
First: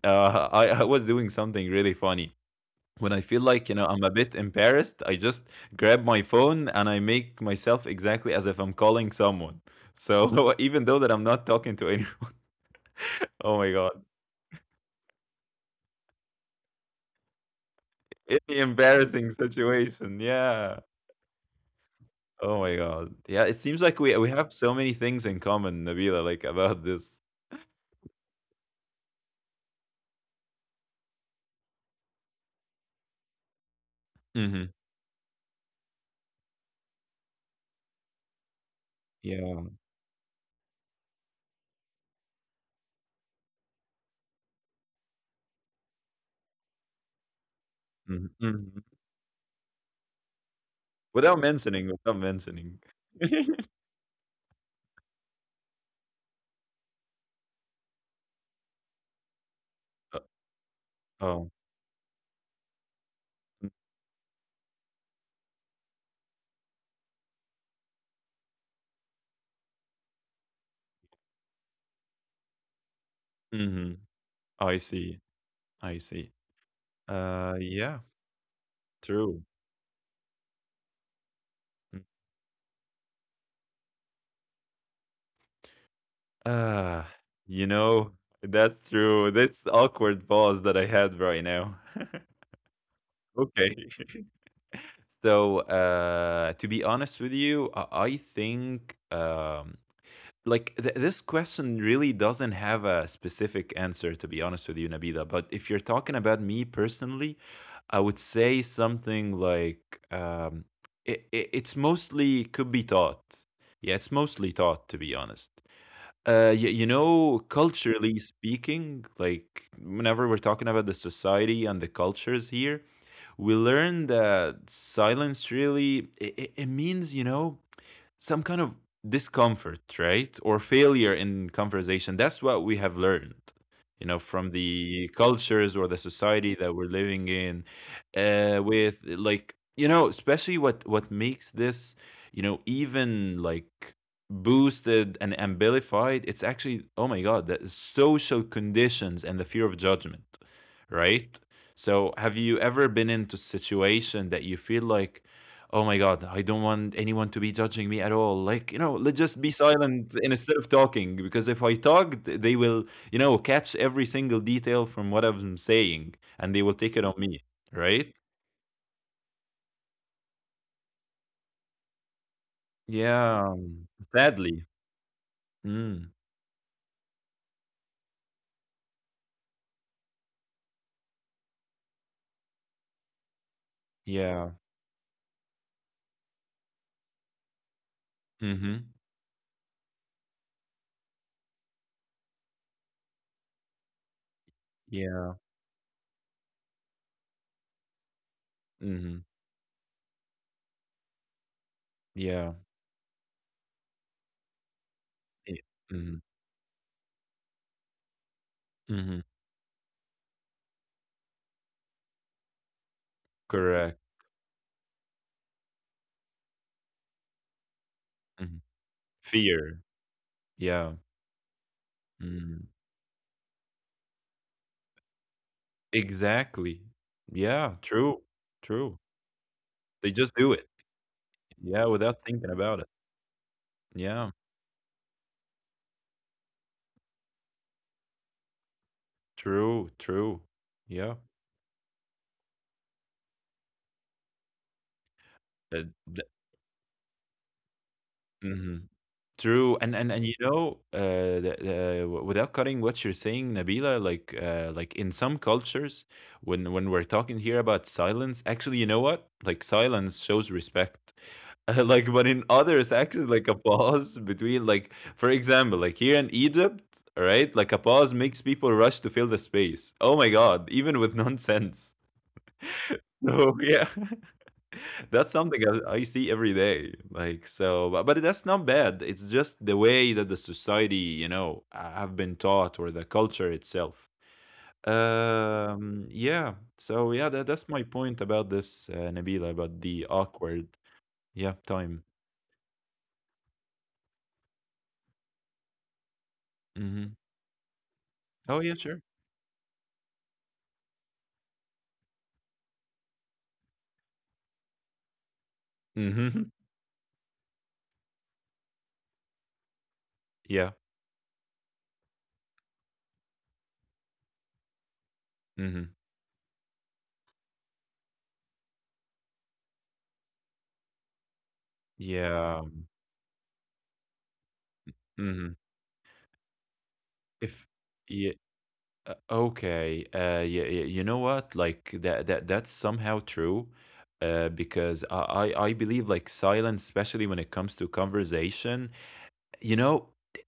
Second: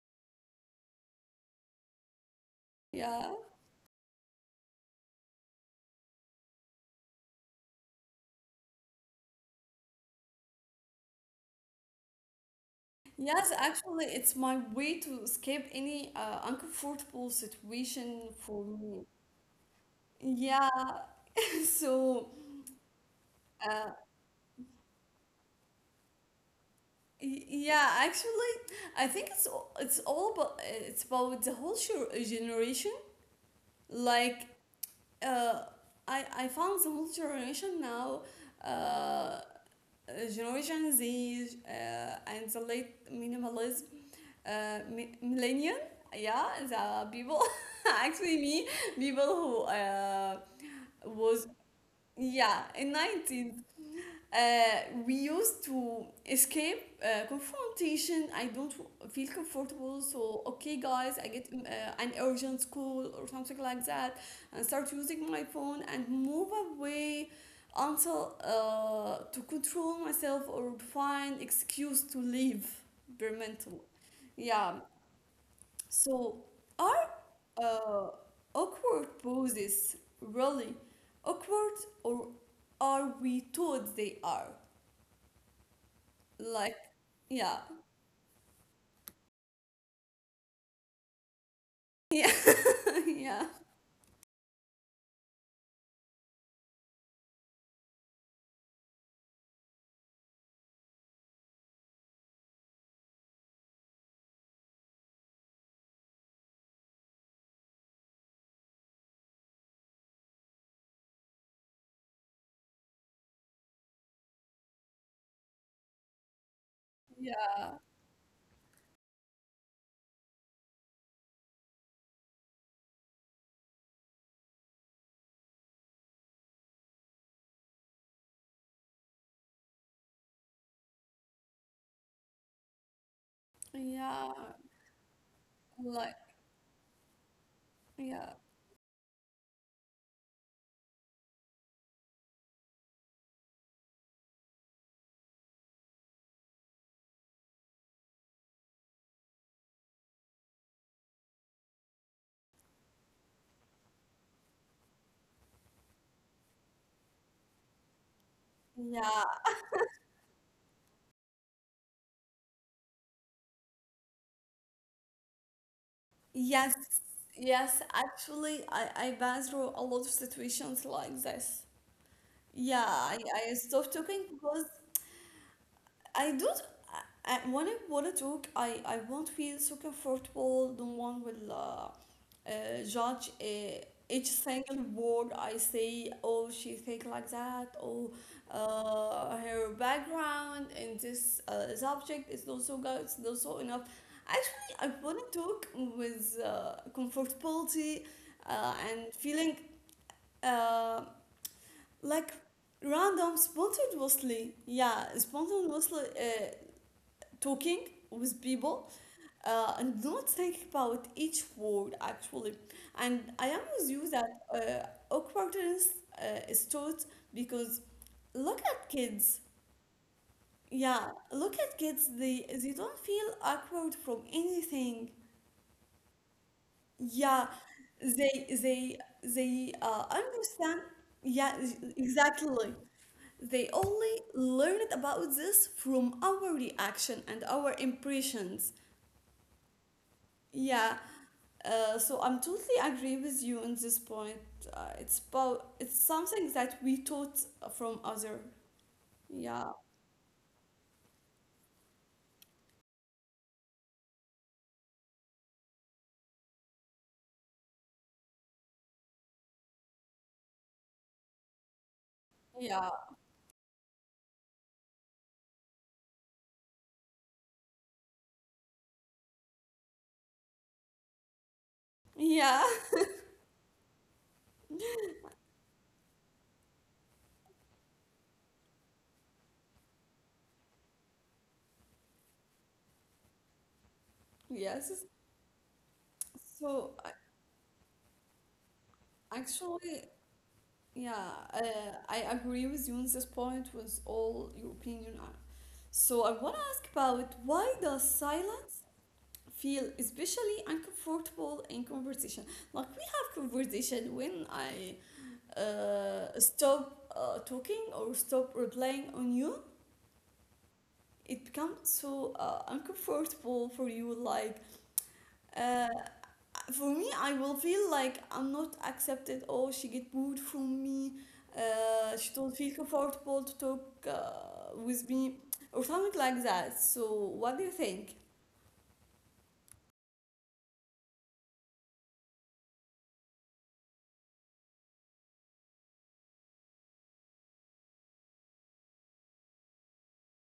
[SPEAKER 2] I was doing something really funny. When I
[SPEAKER 1] Yeah.
[SPEAKER 2] feel like, you know, I'm a bit embarrassed, I just grab my phone and I make myself exactly as if I'm calling someone. So even though that I'm not talking to anyone,
[SPEAKER 1] Yes,
[SPEAKER 2] oh my god,
[SPEAKER 1] actually, it's my way to escape any uncomfortable situation
[SPEAKER 2] any
[SPEAKER 1] for me.
[SPEAKER 2] embarrassing situation,
[SPEAKER 1] Yeah.
[SPEAKER 2] yeah.
[SPEAKER 1] So,
[SPEAKER 2] Oh my god. Yeah, it seems
[SPEAKER 1] uh,
[SPEAKER 2] like we have so many things in common, Nabila, like about this.
[SPEAKER 1] yeah, actually, I think it's all about, it's about the whole generation. Like,
[SPEAKER 2] Hmm.
[SPEAKER 1] uh, I found the whole generation now, uh, uh,
[SPEAKER 2] Yeah.
[SPEAKER 1] Generation Z and the late minimalism, millennium, yeah, the people,
[SPEAKER 2] Hmm.
[SPEAKER 1] actually
[SPEAKER 2] Hmm.
[SPEAKER 1] me, people who
[SPEAKER 2] Without
[SPEAKER 1] was,
[SPEAKER 2] mentioning, without
[SPEAKER 1] yeah,
[SPEAKER 2] mentioning.
[SPEAKER 1] in 19 we used to escape confrontation. I don't feel comfortable,
[SPEAKER 2] Uh,
[SPEAKER 1] so okay, guys, I get
[SPEAKER 2] oh.
[SPEAKER 1] an urgent call or something like that, and start using my phone and move away until to control myself or find excuse to leave. Very mental,
[SPEAKER 2] Mm-hmm. Oh,
[SPEAKER 1] yeah.
[SPEAKER 2] I see. I see.
[SPEAKER 1] So, are
[SPEAKER 2] Yeah,
[SPEAKER 1] uh, awkward
[SPEAKER 2] true.
[SPEAKER 1] poses really awkward or are we told they are? Like,
[SPEAKER 2] Uh
[SPEAKER 1] yeah.
[SPEAKER 2] you know, that's true. That's awkward pause that I had right now.
[SPEAKER 1] Yeah, yeah,
[SPEAKER 2] Okay. So, to be honest with you, I think, like this question really doesn't have a specific answer, to be honest with you, nabila. But if you're talking about me personally, I would say something like, it's mostly could be taught. Yeah, it's mostly taught, to be honest.
[SPEAKER 1] yeah,
[SPEAKER 2] Culturally speaking, like whenever we're talking about the society and the cultures here, we learn that silence really, it means, some kind of discomfort, right? Or failure in conversation. That's what we have learned,
[SPEAKER 1] yeah.
[SPEAKER 2] from the cultures or the
[SPEAKER 1] Like,
[SPEAKER 2] society that we're living in.
[SPEAKER 1] yeah,
[SPEAKER 2] With, like, especially what makes this, even like boosted and amplified. It's actually, oh my god, the social conditions and the fear of judgment, right? So, have you ever been into a situation that you feel like, oh my god, I don't want anyone to be judging me at all. Like, you know, let's
[SPEAKER 1] yeah.
[SPEAKER 2] just be silent instead of talking, because if I talk, they will, catch every single detail from what I'm saying and they will
[SPEAKER 1] Yes,
[SPEAKER 2] take it on me,
[SPEAKER 1] yes,
[SPEAKER 2] right?
[SPEAKER 1] actually, I passed through a lot of situations like this, yeah.
[SPEAKER 2] Yeah,
[SPEAKER 1] I stopped talking
[SPEAKER 2] sadly.
[SPEAKER 1] because
[SPEAKER 2] Mm,
[SPEAKER 1] I don't. When I want to talk, I won't feel so comfortable. No one will judge each
[SPEAKER 2] yeah.
[SPEAKER 1] single word I say. Oh, she think like that. Oh,
[SPEAKER 2] Mm-hmm.
[SPEAKER 1] her background in this subject is not so good. It's not so enough. Actually, I want
[SPEAKER 2] Yeah.
[SPEAKER 1] to talk with comfortability and
[SPEAKER 2] Mm-hmm.
[SPEAKER 1] feeling uh, like,
[SPEAKER 2] Yeah.
[SPEAKER 1] random, spontaneously. Yeah,
[SPEAKER 2] Yeah.
[SPEAKER 1] spontaneously.
[SPEAKER 2] Mm-hmm.
[SPEAKER 1] Talking with people
[SPEAKER 2] Mm-hmm.
[SPEAKER 1] and not think about each word actually. And I am
[SPEAKER 2] Correct.
[SPEAKER 1] with you that awkwardness is taught, because
[SPEAKER 2] Hmm.
[SPEAKER 1] look at kids,
[SPEAKER 2] Fear. Yeah.
[SPEAKER 1] yeah, look at kids, they
[SPEAKER 2] Mm.
[SPEAKER 1] they don't feel awkward from anything.
[SPEAKER 2] Exactly.
[SPEAKER 1] Yeah,
[SPEAKER 2] Yeah. True.
[SPEAKER 1] they
[SPEAKER 2] True.
[SPEAKER 1] they they
[SPEAKER 2] They
[SPEAKER 1] uh,
[SPEAKER 2] just do it.
[SPEAKER 1] understand, yeah,
[SPEAKER 2] Yeah, without thinking about it.
[SPEAKER 1] exactly. They
[SPEAKER 2] Yeah.
[SPEAKER 1] only learned about this from our reaction and our impressions,
[SPEAKER 2] True, true.
[SPEAKER 1] yeah.
[SPEAKER 2] Yeah.
[SPEAKER 1] So I'm totally agree with you on this point. It's about
[SPEAKER 2] Uh,
[SPEAKER 1] it's
[SPEAKER 2] th-
[SPEAKER 1] something that we taught from other.
[SPEAKER 2] mhm.
[SPEAKER 1] Yeah,
[SPEAKER 2] True, and without cutting what you're saying, Nabila, like, like in some cultures, when we're talking here about silence, actually, you know what? Like silence shows respect. Like, but in
[SPEAKER 1] yeah,
[SPEAKER 2] others, actually, like a pause between, like, for example, like here in Egypt, right? Like a pause makes people rush to fill the space. Oh my God, even with nonsense.
[SPEAKER 1] yeah.
[SPEAKER 2] So yeah, that's something I see every day. Like so, but that's not bad. It's just the way that the society, have been taught, or the culture itself.
[SPEAKER 1] Yes.
[SPEAKER 2] Yeah. So
[SPEAKER 1] So
[SPEAKER 2] yeah,
[SPEAKER 1] I-
[SPEAKER 2] that's my point about this, Nabila, about the
[SPEAKER 1] actually,
[SPEAKER 2] awkward, yeah,
[SPEAKER 1] yeah,
[SPEAKER 2] time.
[SPEAKER 1] I agree with you on this point with all your opinion. So I want to
[SPEAKER 2] Mm-hmm.
[SPEAKER 1] ask about, why does
[SPEAKER 2] Oh yeah, sure.
[SPEAKER 1] silence feel especially uncomfortable in conversation? Like we have conversation when I
[SPEAKER 2] Mm-hmm.
[SPEAKER 1] stop talking or stop replying on you.
[SPEAKER 2] Yeah.
[SPEAKER 1] It becomes so uncomfortable for you, like, uh,
[SPEAKER 2] Mm-hmm.
[SPEAKER 1] for me, I will feel like I'm not accepted. Oh, she get booed from me. She don't
[SPEAKER 2] Yeah.
[SPEAKER 1] feel comfortable to talk with me
[SPEAKER 2] Mm-hmm.
[SPEAKER 1] or something like that. So
[SPEAKER 2] If
[SPEAKER 1] what do you think?
[SPEAKER 2] Yeah, okay, you know what? Like that's somehow true, because I believe like silence, especially when it comes to conversation, you know,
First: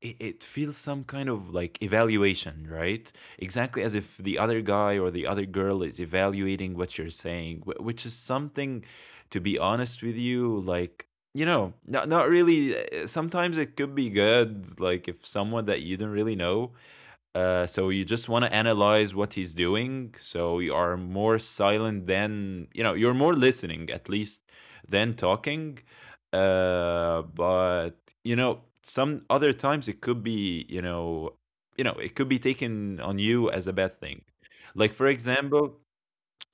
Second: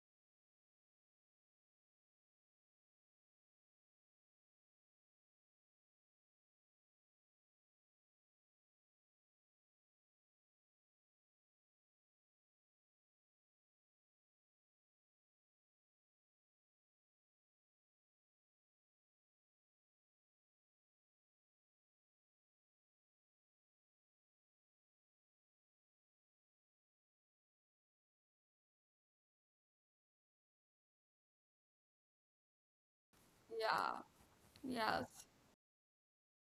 [SPEAKER 2] it feels some kind of like evaluation, right? Exactly as if the other guy or the other girl is evaluating what you're saying, which is something, to be honest with you, like. You know, not really. Sometimes it could be good, like if someone that you don't really know, so you just want to analyze what he's doing. So you are more silent than you know. You're more listening, at least, than talking. But you know, some other times it could be, it could be taken on you as a
[SPEAKER 1] Yeah,
[SPEAKER 2] bad thing. Like
[SPEAKER 1] yes.
[SPEAKER 2] for example,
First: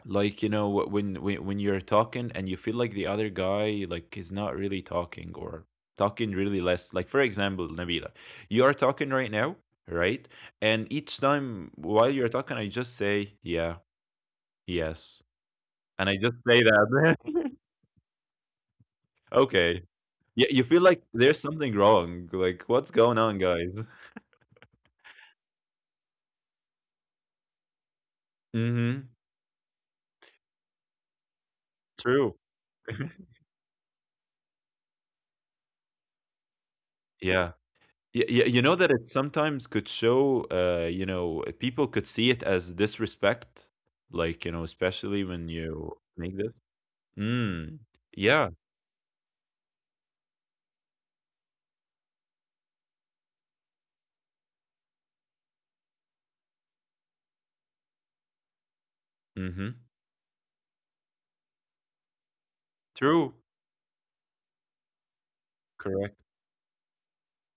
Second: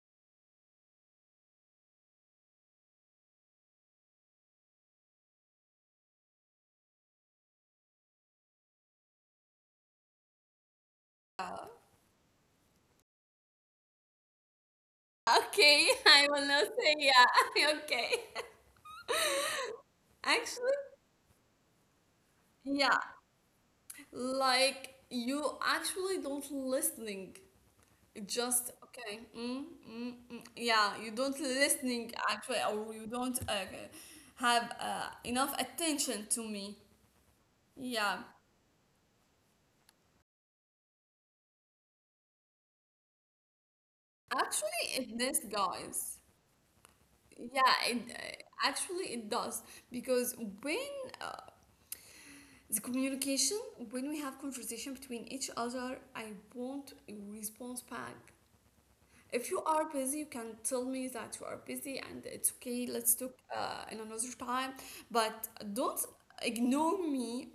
[SPEAKER 2] like when you're talking and you feel like the other guy, like, is not really talking or talking really less. Like for example, nabila, you are talking right now, right? And each time while you're talking, I just say yeah, yes,
[SPEAKER 1] Okay,
[SPEAKER 2] and I
[SPEAKER 1] I
[SPEAKER 2] just
[SPEAKER 1] will
[SPEAKER 2] say
[SPEAKER 1] not say
[SPEAKER 2] that.
[SPEAKER 1] yeah. Okay.
[SPEAKER 2] Okay, yeah, you feel
[SPEAKER 1] Actually,
[SPEAKER 2] like there's something wrong. Like what's
[SPEAKER 1] yeah.
[SPEAKER 2] going on, guys?
[SPEAKER 1] Like, you actually don't listening. Just
[SPEAKER 2] Mm-hmm.
[SPEAKER 1] okay. Mm, mm, mm. Yeah, you don't
[SPEAKER 2] True.
[SPEAKER 1] listening actually, or you don't have enough attention to me.
[SPEAKER 2] Yeah. Y y
[SPEAKER 1] Yeah,
[SPEAKER 2] You know that it sometimes could show, people could see it as disrespect, like,
[SPEAKER 1] actually,
[SPEAKER 2] especially
[SPEAKER 1] it
[SPEAKER 2] when
[SPEAKER 1] does,
[SPEAKER 2] you make
[SPEAKER 1] guys.
[SPEAKER 2] this. Mm.
[SPEAKER 1] Yeah, it
[SPEAKER 2] Yeah.
[SPEAKER 1] actually it does, because when, uh, the communication, when we have conversation between each other, I want a response back. If you
[SPEAKER 2] Mhm.
[SPEAKER 1] are busy, you can tell me that you are busy and it's okay. Let's talk
[SPEAKER 2] True.
[SPEAKER 1] in another time. But don't
[SPEAKER 2] Correct.
[SPEAKER 1] ignore me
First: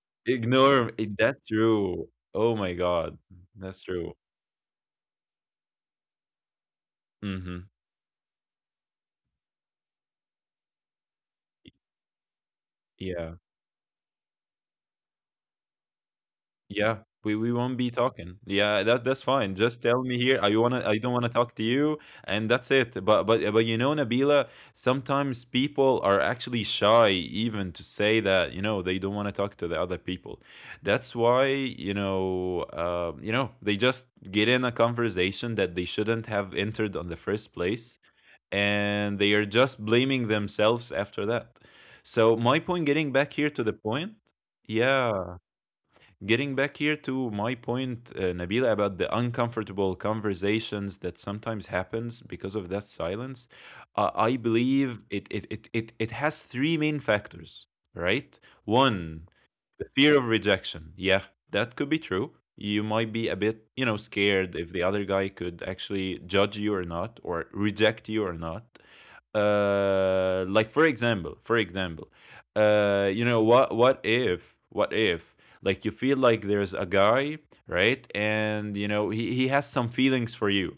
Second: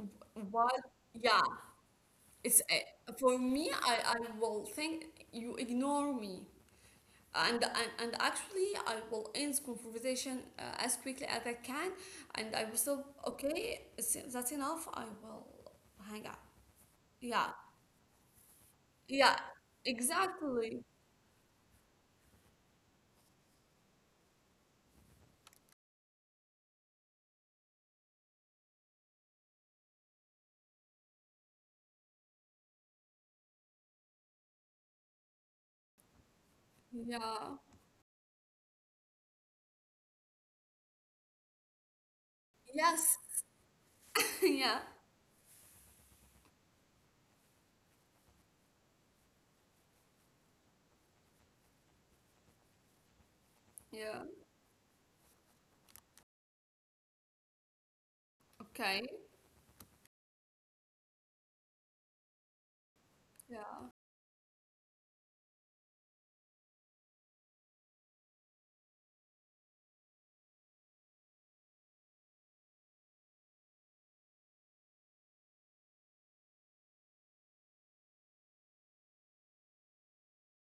[SPEAKER 1] while,
[SPEAKER 2] Ignore.
[SPEAKER 1] yeah,
[SPEAKER 2] That's true. Oh
[SPEAKER 1] it's
[SPEAKER 2] my God.
[SPEAKER 1] for me,
[SPEAKER 2] That's
[SPEAKER 1] I,
[SPEAKER 2] true.
[SPEAKER 1] I will think you ignore me. And,
[SPEAKER 2] Mhm.
[SPEAKER 1] and, and actually, I will end the conversation as quickly as I can. And I will say,
[SPEAKER 2] Yeah.
[SPEAKER 1] okay, that's enough. I will hang up.
[SPEAKER 2] Yeah, we
[SPEAKER 1] Yeah,
[SPEAKER 2] we won't be talking. Yeah, that's
[SPEAKER 1] yeah,
[SPEAKER 2] fine. Just tell me here. I
[SPEAKER 1] exactly.
[SPEAKER 2] wanna. I don't wanna talk to you, and that's it. But you know, Nabila, sometimes people are actually shy even to say that, they don't want to talk to the other people. That's why, they just get in a conversation that they shouldn't have entered on the first
[SPEAKER 1] Yeah,
[SPEAKER 2] place, and they are just blaming themselves after that. So my point, getting
[SPEAKER 1] yes,
[SPEAKER 2] back here to the point.
[SPEAKER 1] yeah,
[SPEAKER 2] Yeah, getting back here to my point Nabila, about the uncomfortable conversations that sometimes happens because of that silence.
[SPEAKER 1] yeah.
[SPEAKER 2] I believe it has three main factors, right?
[SPEAKER 1] Okay.
[SPEAKER 2] One, the fear of rejection. Yeah, that could be true. You might be a bit, you
[SPEAKER 1] Yeah.
[SPEAKER 2] know, scared if the other guy could actually judge you or not, or reject you or not. Like, for example, you know, what if like you feel like there's a guy, right? And you know he has some feelings for you,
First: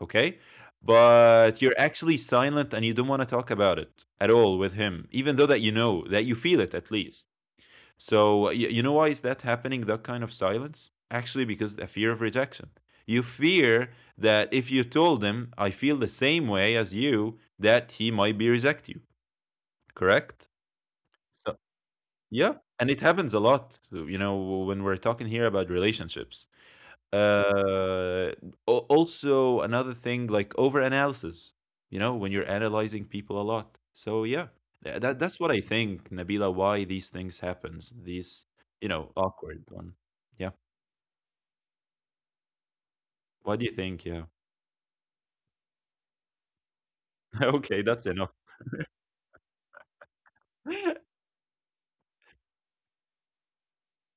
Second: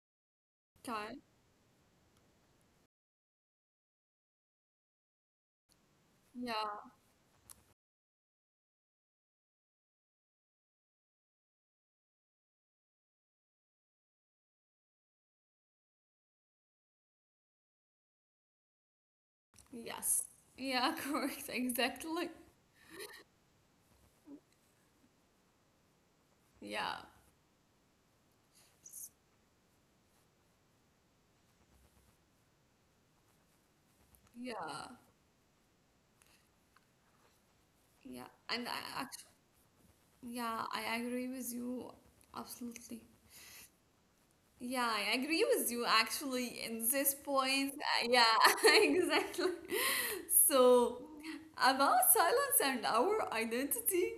[SPEAKER 2] okay?
[SPEAKER 1] Okay.
[SPEAKER 2] But you're actually silent and you don't want to talk about it at all with him, even though that you know that you feel it
[SPEAKER 1] Yeah.
[SPEAKER 2] at least. So you know, why is that happening? That kind of silence actually because the fear of rejection. You fear that if you told him I feel the same way as you, that he might be reject you.
[SPEAKER 1] Yes.
[SPEAKER 2] Correct?
[SPEAKER 1] Yeah, correct.
[SPEAKER 2] So
[SPEAKER 1] Exactly.
[SPEAKER 2] yeah, and it happens a lot. You know, when we're talking here about relationships.
[SPEAKER 1] Yeah.
[SPEAKER 2] Uh, also another thing like over analysis, you know, when you're analyzing people a lot. So yeah,
[SPEAKER 1] Yeah.
[SPEAKER 2] that that's what I think, Nabila, why these things happens.
[SPEAKER 1] Yeah.
[SPEAKER 2] These,
[SPEAKER 1] And I
[SPEAKER 2] you know,
[SPEAKER 1] actually,
[SPEAKER 2] awkward one. Yeah.
[SPEAKER 1] yeah, I agree with you absolutely.
[SPEAKER 2] What do you think? Yeah.
[SPEAKER 1] Yeah, I agree with you actually in this point.
[SPEAKER 2] Okay, that's
[SPEAKER 1] Yeah,
[SPEAKER 2] enough.
[SPEAKER 1] exactly. So, about silence and our identity,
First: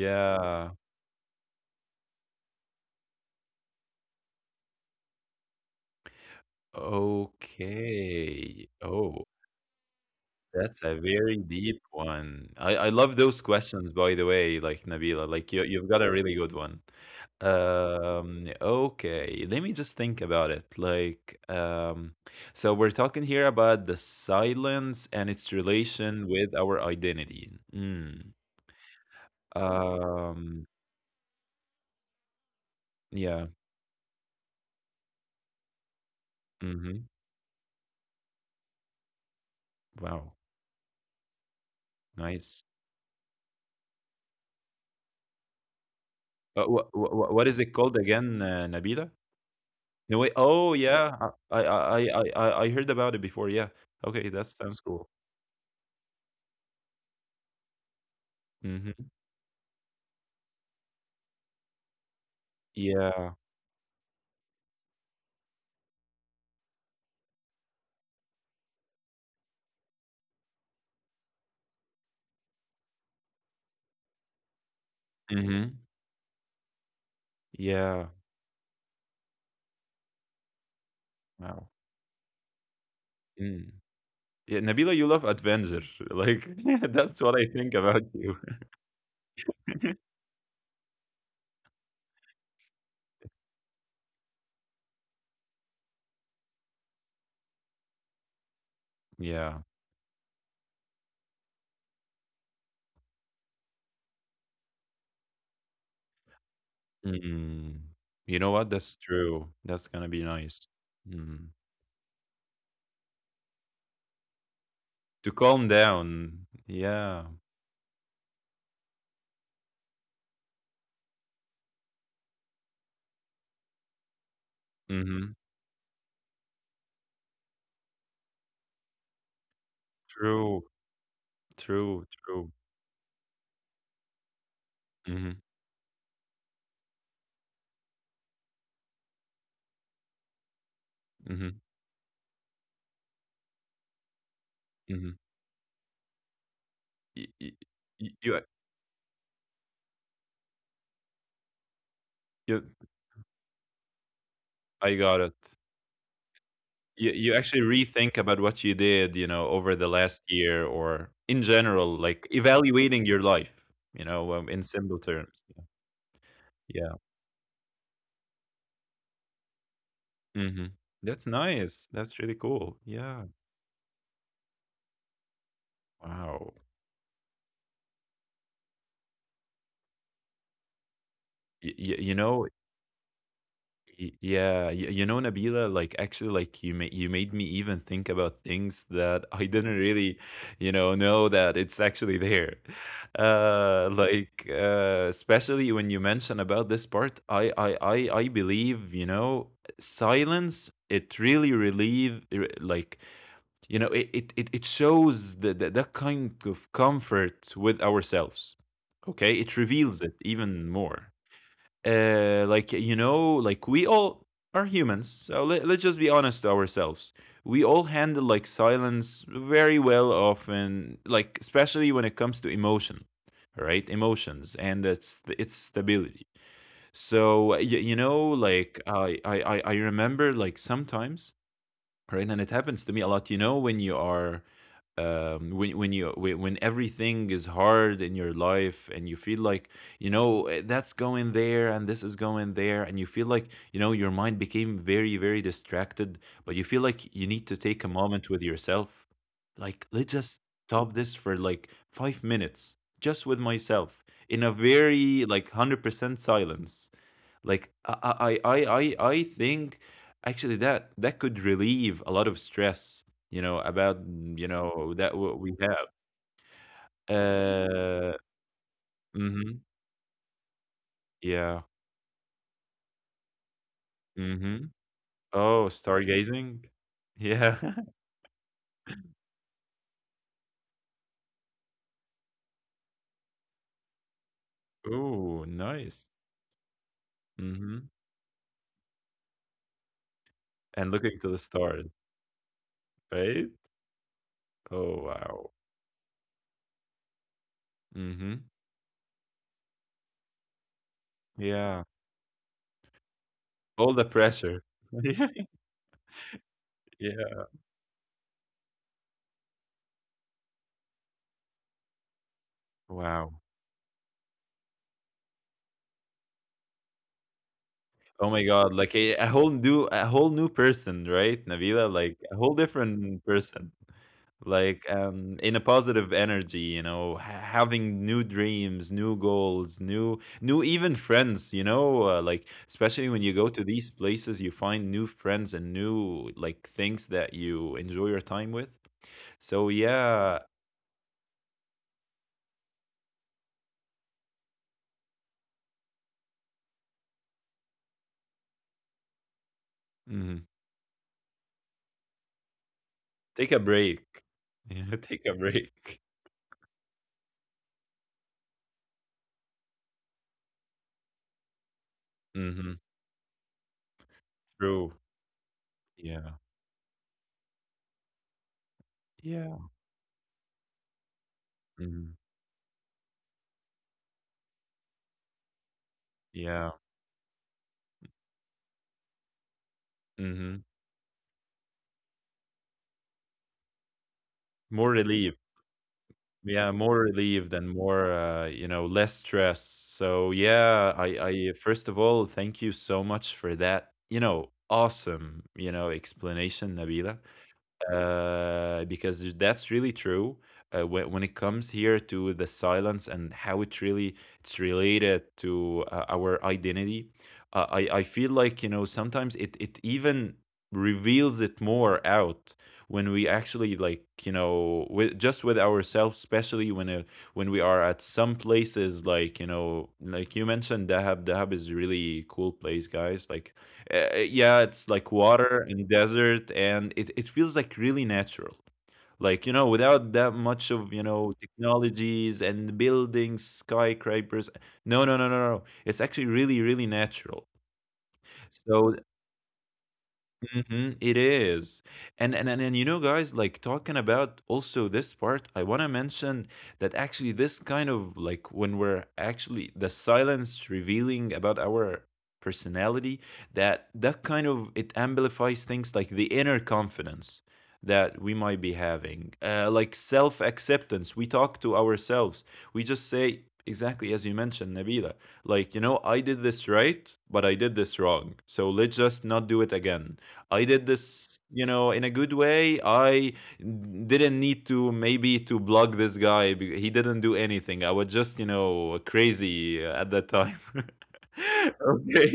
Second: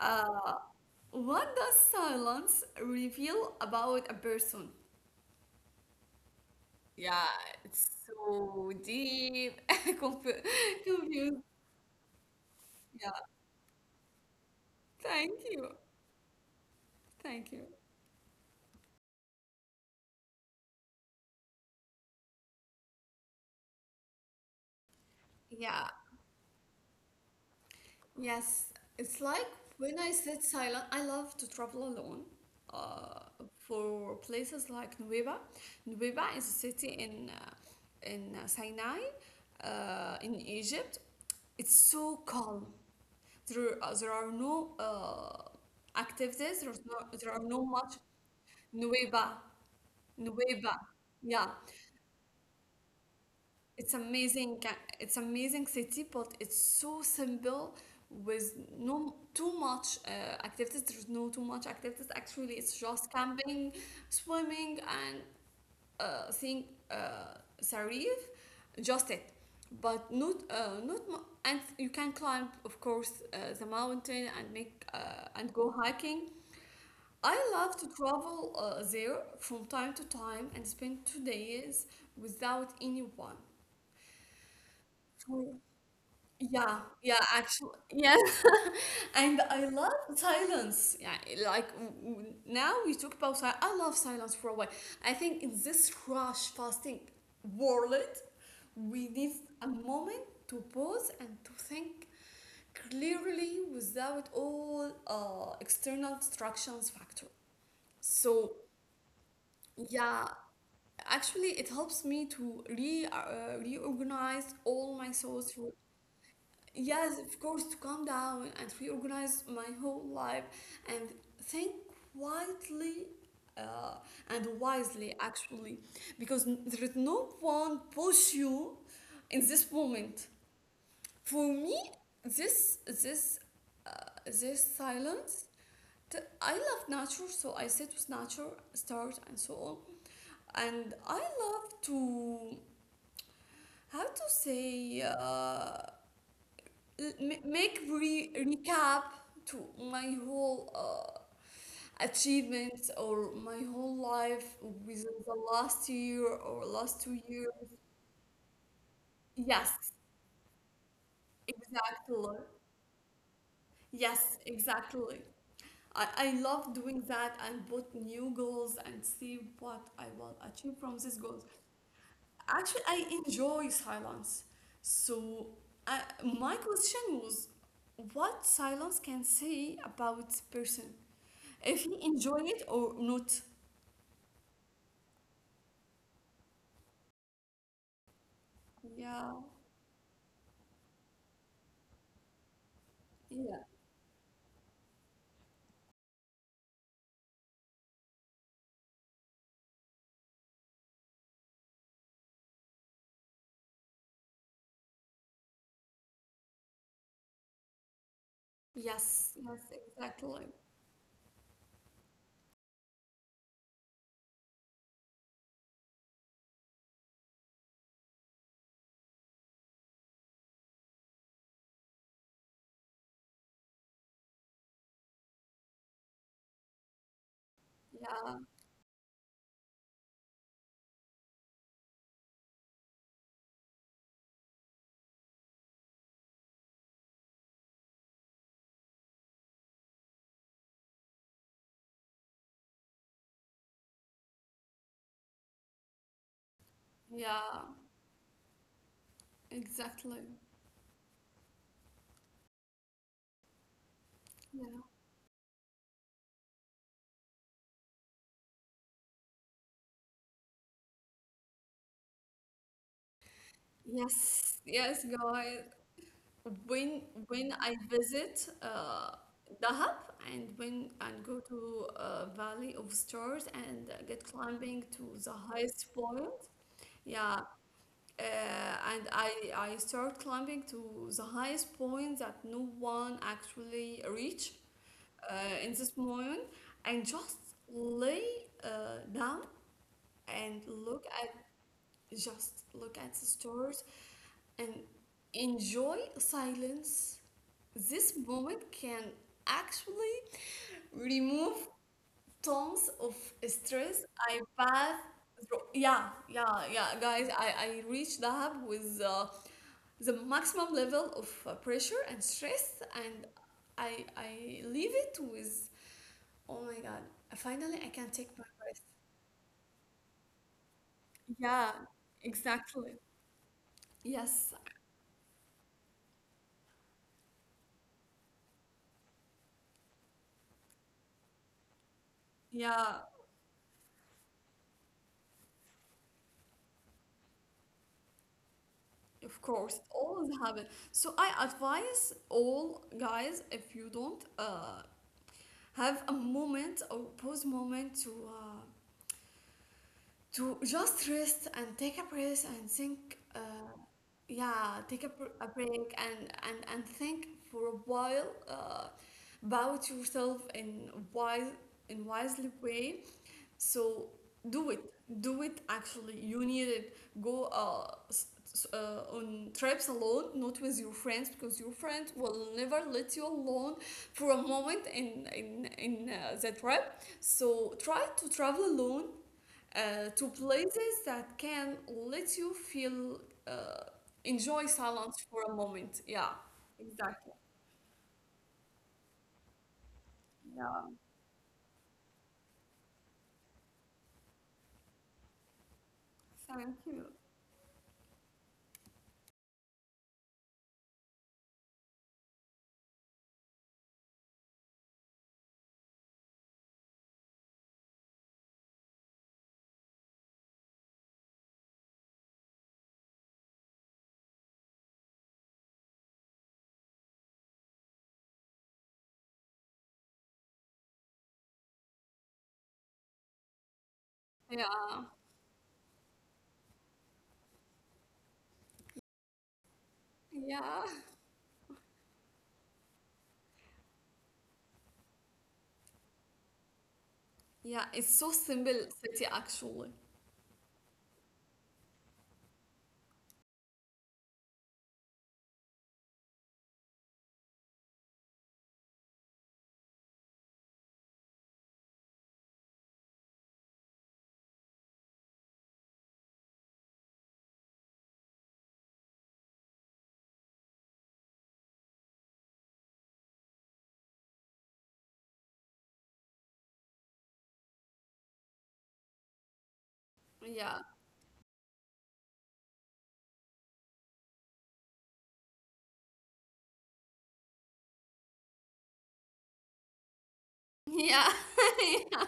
[SPEAKER 1] uh, what does silence reveal about a person? Yeah, it's
[SPEAKER 2] Okay.
[SPEAKER 1] so
[SPEAKER 2] Oh,
[SPEAKER 1] deep and
[SPEAKER 2] that's a very
[SPEAKER 1] confused.
[SPEAKER 2] deep one. I
[SPEAKER 1] Yeah,
[SPEAKER 2] love those questions, by the way, like Nabila.
[SPEAKER 1] thank
[SPEAKER 2] Like
[SPEAKER 1] you.
[SPEAKER 2] you've got a really good one.
[SPEAKER 1] Thank you.
[SPEAKER 2] Okay, let me just think about it. Like, so we're talking here about the silence and its
[SPEAKER 1] Yeah,
[SPEAKER 2] relation with our identity. Mm.
[SPEAKER 1] yes. It's like, when I sit
[SPEAKER 2] Um,
[SPEAKER 1] silent, I love to travel alone uh,
[SPEAKER 2] yeah.
[SPEAKER 1] for places like Nueva. Nueva is a city
[SPEAKER 2] Mm-hmm.
[SPEAKER 1] in, Sinai,
[SPEAKER 2] Wow.
[SPEAKER 1] in Egypt. It's so
[SPEAKER 2] Nice.
[SPEAKER 1] calm. There are no activities, there are
[SPEAKER 2] What is
[SPEAKER 1] no
[SPEAKER 2] it
[SPEAKER 1] much.
[SPEAKER 2] called again, Nabila?
[SPEAKER 1] Nueva.
[SPEAKER 2] No way. Oh,
[SPEAKER 1] Nueva.
[SPEAKER 2] yeah.
[SPEAKER 1] Yeah,
[SPEAKER 2] I heard about it before. Yeah.
[SPEAKER 1] it's
[SPEAKER 2] Okay, that
[SPEAKER 1] amazing.
[SPEAKER 2] sounds cool.
[SPEAKER 1] It's amazing city, but it's so simple, with no
[SPEAKER 2] Mhm.
[SPEAKER 1] too much activities. There's no too much activities. Actually, it's just
[SPEAKER 2] Yeah.
[SPEAKER 1] camping, swimming, and seeing Sarif. Just it, but not not and you can climb, of course, the mountain and make, and
[SPEAKER 2] Mhm.
[SPEAKER 1] go hiking. I love
[SPEAKER 2] Yeah.
[SPEAKER 1] to travel there from time to time and spend two
[SPEAKER 2] Wow.
[SPEAKER 1] days without anyone.
[SPEAKER 2] Mm. Yeah, Nabila, you love
[SPEAKER 1] For-
[SPEAKER 2] adventure. Like
[SPEAKER 1] Yeah,
[SPEAKER 2] that's
[SPEAKER 1] yeah,
[SPEAKER 2] what I think
[SPEAKER 1] actually,
[SPEAKER 2] about
[SPEAKER 1] yeah.
[SPEAKER 2] you.
[SPEAKER 1] And I love silence. Yeah, like, now we talk about silence. I love silence for a while. I think in this rush fasting world, we need
[SPEAKER 2] Yeah.
[SPEAKER 1] a moment to pause and to think clearly without all external distractions factor.
[SPEAKER 2] Mm. You know
[SPEAKER 1] So
[SPEAKER 2] what? That's true. That's gonna be
[SPEAKER 1] yeah,
[SPEAKER 2] nice. Mm.
[SPEAKER 1] actually, it helps me to re reorganize all my
[SPEAKER 2] To
[SPEAKER 1] thoughts.
[SPEAKER 2] calm down.
[SPEAKER 1] Yes,
[SPEAKER 2] Yeah.
[SPEAKER 1] of course, to calm down and reorganize my whole life and think quietly, uh, and wisely,
[SPEAKER 2] Mhm.
[SPEAKER 1] actually, because there is no one push you in this moment.
[SPEAKER 2] True.
[SPEAKER 1] For me,
[SPEAKER 2] True. True.
[SPEAKER 1] this this uh, this
[SPEAKER 2] Mhm.
[SPEAKER 1] silence. I love nature, so I sit with nature, stars, and so on. And I
[SPEAKER 2] Mhm.
[SPEAKER 1] love to. How to
[SPEAKER 2] Mhm.
[SPEAKER 1] say,
[SPEAKER 2] Y- y- You,
[SPEAKER 1] recap to my whole
[SPEAKER 2] you,
[SPEAKER 1] achievements or my whole life
[SPEAKER 2] I got it.
[SPEAKER 1] within the last year or last
[SPEAKER 2] You
[SPEAKER 1] two
[SPEAKER 2] actually
[SPEAKER 1] years
[SPEAKER 2] rethink about what you did, you know, over
[SPEAKER 1] Yes,
[SPEAKER 2] the last year or in general, like
[SPEAKER 1] exactly.
[SPEAKER 2] evaluating your life, you know,
[SPEAKER 1] Yes,
[SPEAKER 2] in simple
[SPEAKER 1] exactly.
[SPEAKER 2] terms. Yeah.
[SPEAKER 1] I love
[SPEAKER 2] Yeah.
[SPEAKER 1] doing that and put new goals and see what I will
[SPEAKER 2] Mhm.
[SPEAKER 1] achieve from these
[SPEAKER 2] That's
[SPEAKER 1] goals.
[SPEAKER 2] nice. That's really cool.
[SPEAKER 1] Actually, I
[SPEAKER 2] Yeah.
[SPEAKER 1] enjoy silence. So, uh,
[SPEAKER 2] Wow.
[SPEAKER 1] my question was, what silence can say about person?
[SPEAKER 2] Y-
[SPEAKER 1] If he
[SPEAKER 2] y- you
[SPEAKER 1] enjoy
[SPEAKER 2] know,
[SPEAKER 1] it or not.
[SPEAKER 2] Yeah, you know, Nabila, like actually, like you made me even think about things that
[SPEAKER 1] Yeah,
[SPEAKER 2] I didn't really, you know that it's actually there.
[SPEAKER 1] yeah.
[SPEAKER 2] Like especially when you mention about this part, I believe, you know, silence. It really relieve like, you know, it shows the that kind of comfort with ourselves. Okay,
[SPEAKER 1] Yes,
[SPEAKER 2] it
[SPEAKER 1] yes,
[SPEAKER 2] reveals it
[SPEAKER 1] exactly.
[SPEAKER 2] even more, like, you know, like we all are humans, so let's just be honest to ourselves. We all handle like silence very well often, like especially when it comes to emotion, right? Emotions and it's stability. So you know,
[SPEAKER 1] Yeah,
[SPEAKER 2] like I remember like sometimes, right? And it happens to me a lot, you know, when you are um, when when everything is hard in your life and you feel like, you know, that's going there and this is going there, and you feel like, you know, your mind became very very distracted, but you feel like you need to
[SPEAKER 1] yeah,
[SPEAKER 2] take a moment with yourself. Like let's
[SPEAKER 1] exactly.
[SPEAKER 2] just stop this for like 5 minutes just with myself in a
[SPEAKER 1] Yeah.
[SPEAKER 2] very like 100% silence. Like I think actually that that could relieve a lot of stress, you know, about mm, you
[SPEAKER 1] Yes,
[SPEAKER 2] know,
[SPEAKER 1] yes,
[SPEAKER 2] that what we
[SPEAKER 1] guys.
[SPEAKER 2] have.
[SPEAKER 1] when when I
[SPEAKER 2] Uh,
[SPEAKER 1] visit
[SPEAKER 2] mm-hmm.
[SPEAKER 1] Dahab and when and go
[SPEAKER 2] Yeah.
[SPEAKER 1] to Valley of Stars and get
[SPEAKER 2] Mm-hmm.
[SPEAKER 1] climbing to the
[SPEAKER 2] Oh,
[SPEAKER 1] highest point,
[SPEAKER 2] stargazing.
[SPEAKER 1] yeah,
[SPEAKER 2] Yeah.
[SPEAKER 1] uh, and I start climbing to the highest point that no one actually reach
[SPEAKER 2] Oh,
[SPEAKER 1] in this
[SPEAKER 2] nice.
[SPEAKER 1] moment, and just
[SPEAKER 2] Mm-hmm.
[SPEAKER 1] lay down and
[SPEAKER 2] And
[SPEAKER 1] look
[SPEAKER 2] looking
[SPEAKER 1] at,
[SPEAKER 2] to the stars,
[SPEAKER 1] the
[SPEAKER 2] right?
[SPEAKER 1] stars and
[SPEAKER 2] Oh, wow.
[SPEAKER 1] enjoy silence. This
[SPEAKER 2] Mm-hmm.
[SPEAKER 1] moment can actually remove
[SPEAKER 2] Yeah.
[SPEAKER 1] tons of
[SPEAKER 2] All
[SPEAKER 1] stress
[SPEAKER 2] the
[SPEAKER 1] I
[SPEAKER 2] pressure.
[SPEAKER 1] pass
[SPEAKER 2] Yeah.
[SPEAKER 1] through. Yeah, yeah, yeah, guys.
[SPEAKER 2] Yeah.
[SPEAKER 1] I reached Dahab with the maximum level of pressure and stress, and
[SPEAKER 2] Wow.
[SPEAKER 1] I leave it with, oh my God, finally I can
[SPEAKER 2] Oh
[SPEAKER 1] take
[SPEAKER 2] my
[SPEAKER 1] my
[SPEAKER 2] God.
[SPEAKER 1] breath.
[SPEAKER 2] Like a, a whole new person, right,
[SPEAKER 1] Yeah,
[SPEAKER 2] Nabila? Like a whole different
[SPEAKER 1] exactly.
[SPEAKER 2] person.
[SPEAKER 1] Yes,
[SPEAKER 2] Like um, in a positive energy, you know, having new dreams, new goals, new even friends, you know, like
[SPEAKER 1] yeah.
[SPEAKER 2] especially when you go to these places you find new friends and new like things that you enjoy your time with.
[SPEAKER 1] Of
[SPEAKER 2] So
[SPEAKER 1] course, it
[SPEAKER 2] yeah.
[SPEAKER 1] always happen. So I advise all guys, if you don't have a moment or pause moment to,
[SPEAKER 2] Mhm.
[SPEAKER 1] to just rest and take a breath and think.
[SPEAKER 2] Take a break.
[SPEAKER 1] Yeah,
[SPEAKER 2] Yeah,
[SPEAKER 1] take a,
[SPEAKER 2] take a
[SPEAKER 1] br- a break
[SPEAKER 2] break.
[SPEAKER 1] and think for a while about yourself in wisely
[SPEAKER 2] Hmm.
[SPEAKER 1] way. So do it.
[SPEAKER 2] True.
[SPEAKER 1] Do it actually.
[SPEAKER 2] Yeah.
[SPEAKER 1] You need it. Go, on
[SPEAKER 2] Yeah.
[SPEAKER 1] trips alone, not with your friends, because your friends
[SPEAKER 2] Hmm.
[SPEAKER 1] will never let you alone for a moment in, the
[SPEAKER 2] Yeah.
[SPEAKER 1] trip. So try to travel alone to
[SPEAKER 2] Hmm.
[SPEAKER 1] places that can let you feel, uh, enjoy
[SPEAKER 2] More
[SPEAKER 1] silence
[SPEAKER 2] relief.
[SPEAKER 1] for a moment. Yeah,
[SPEAKER 2] Yeah, more
[SPEAKER 1] exactly.
[SPEAKER 2] relieved and more, you know, less stress. So yeah,
[SPEAKER 1] Yeah,
[SPEAKER 2] I, I first of all, thank you so much for that, you know, awesome, you know, explanation,
[SPEAKER 1] thank you.
[SPEAKER 2] Nabila, because that's really true. When it comes here to the silence and how it really it's related to our identity, I feel like, you know, sometimes it even reveals it more out when we actually, like, you know, with just with ourselves, especially when we are at some places like, you know, like you mentioned Dahab. Dahab is really cool place, guys. Like yeah,
[SPEAKER 1] Yeah,
[SPEAKER 2] it's like water and desert, and it feels like really natural. Like, you know, without that much
[SPEAKER 1] yeah.
[SPEAKER 2] of, you know, technologies and buildings, skyscrapers. No, no, no, no, no, no. It's actually really, really natural.
[SPEAKER 1] Yeah, it's so simple
[SPEAKER 2] So
[SPEAKER 1] city actually.
[SPEAKER 2] mhm, it is. And you know, guys, like talking about also this part, I want to mention that actually this kind of like when we're actually the silence revealing about our personality, that that kind of it amplifies things like the inner confidence that we might be having, like self acceptance. We talk to ourselves. We just say exactly as you mentioned, Nabila, like you know, I did this right, but I did this wrong. So let's just not do it again. I
[SPEAKER 1] Yeah.
[SPEAKER 2] did this, you know, in a good way. I didn't need to maybe to block this guy. He didn't do anything. I was just, you know, crazy at that time.
[SPEAKER 1] Ja.
[SPEAKER 2] Okay.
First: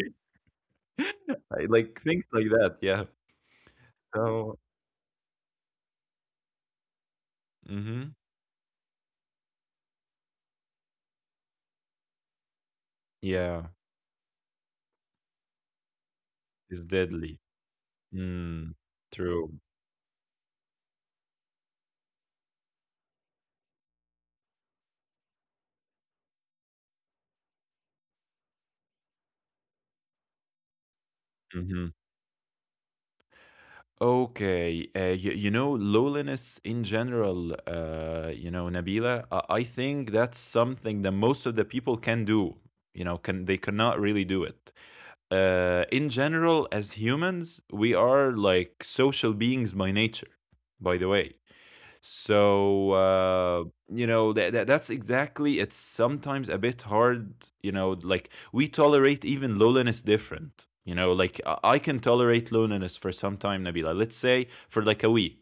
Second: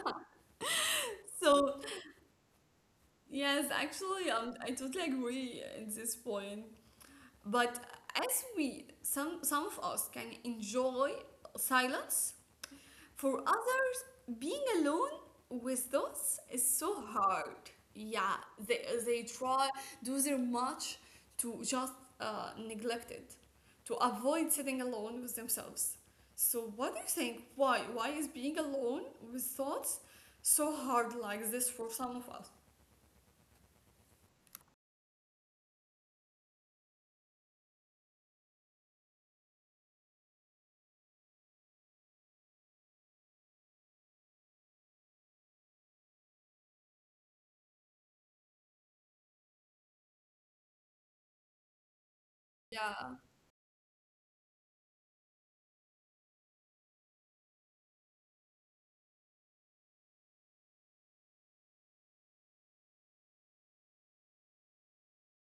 [SPEAKER 1] So,
[SPEAKER 2] Like things like that. Yeah.
[SPEAKER 1] yes, actually,
[SPEAKER 2] So,
[SPEAKER 1] I totally agree at this point. But
[SPEAKER 2] hmm,
[SPEAKER 1] some of us can enjoy silence, for
[SPEAKER 2] yeah,
[SPEAKER 1] others, being alone with thoughts is
[SPEAKER 2] it's
[SPEAKER 1] so
[SPEAKER 2] deadly.
[SPEAKER 1] hard. Yeah,
[SPEAKER 2] Mm,
[SPEAKER 1] they
[SPEAKER 2] true.
[SPEAKER 1] try, do their much to just neglect it, to avoid sitting alone with themselves. So, what do you think? Why? Why is being alone with thoughts so hard like this for
[SPEAKER 2] Mm-hmm.
[SPEAKER 1] some of us?
[SPEAKER 2] Okay, you know, loneliness in general, you know, Nabila, I think that's something that most of the people can do. You know, can they cannot really do it. In general, as humans, we are like social beings by nature, by the way. So,
[SPEAKER 1] Yeah.
[SPEAKER 2] you know, that that's exactly it's sometimes a bit hard, you know, like we tolerate even loneliness different. You know, like I can tolerate loneliness for some time, Nabila. Let's say for like a week.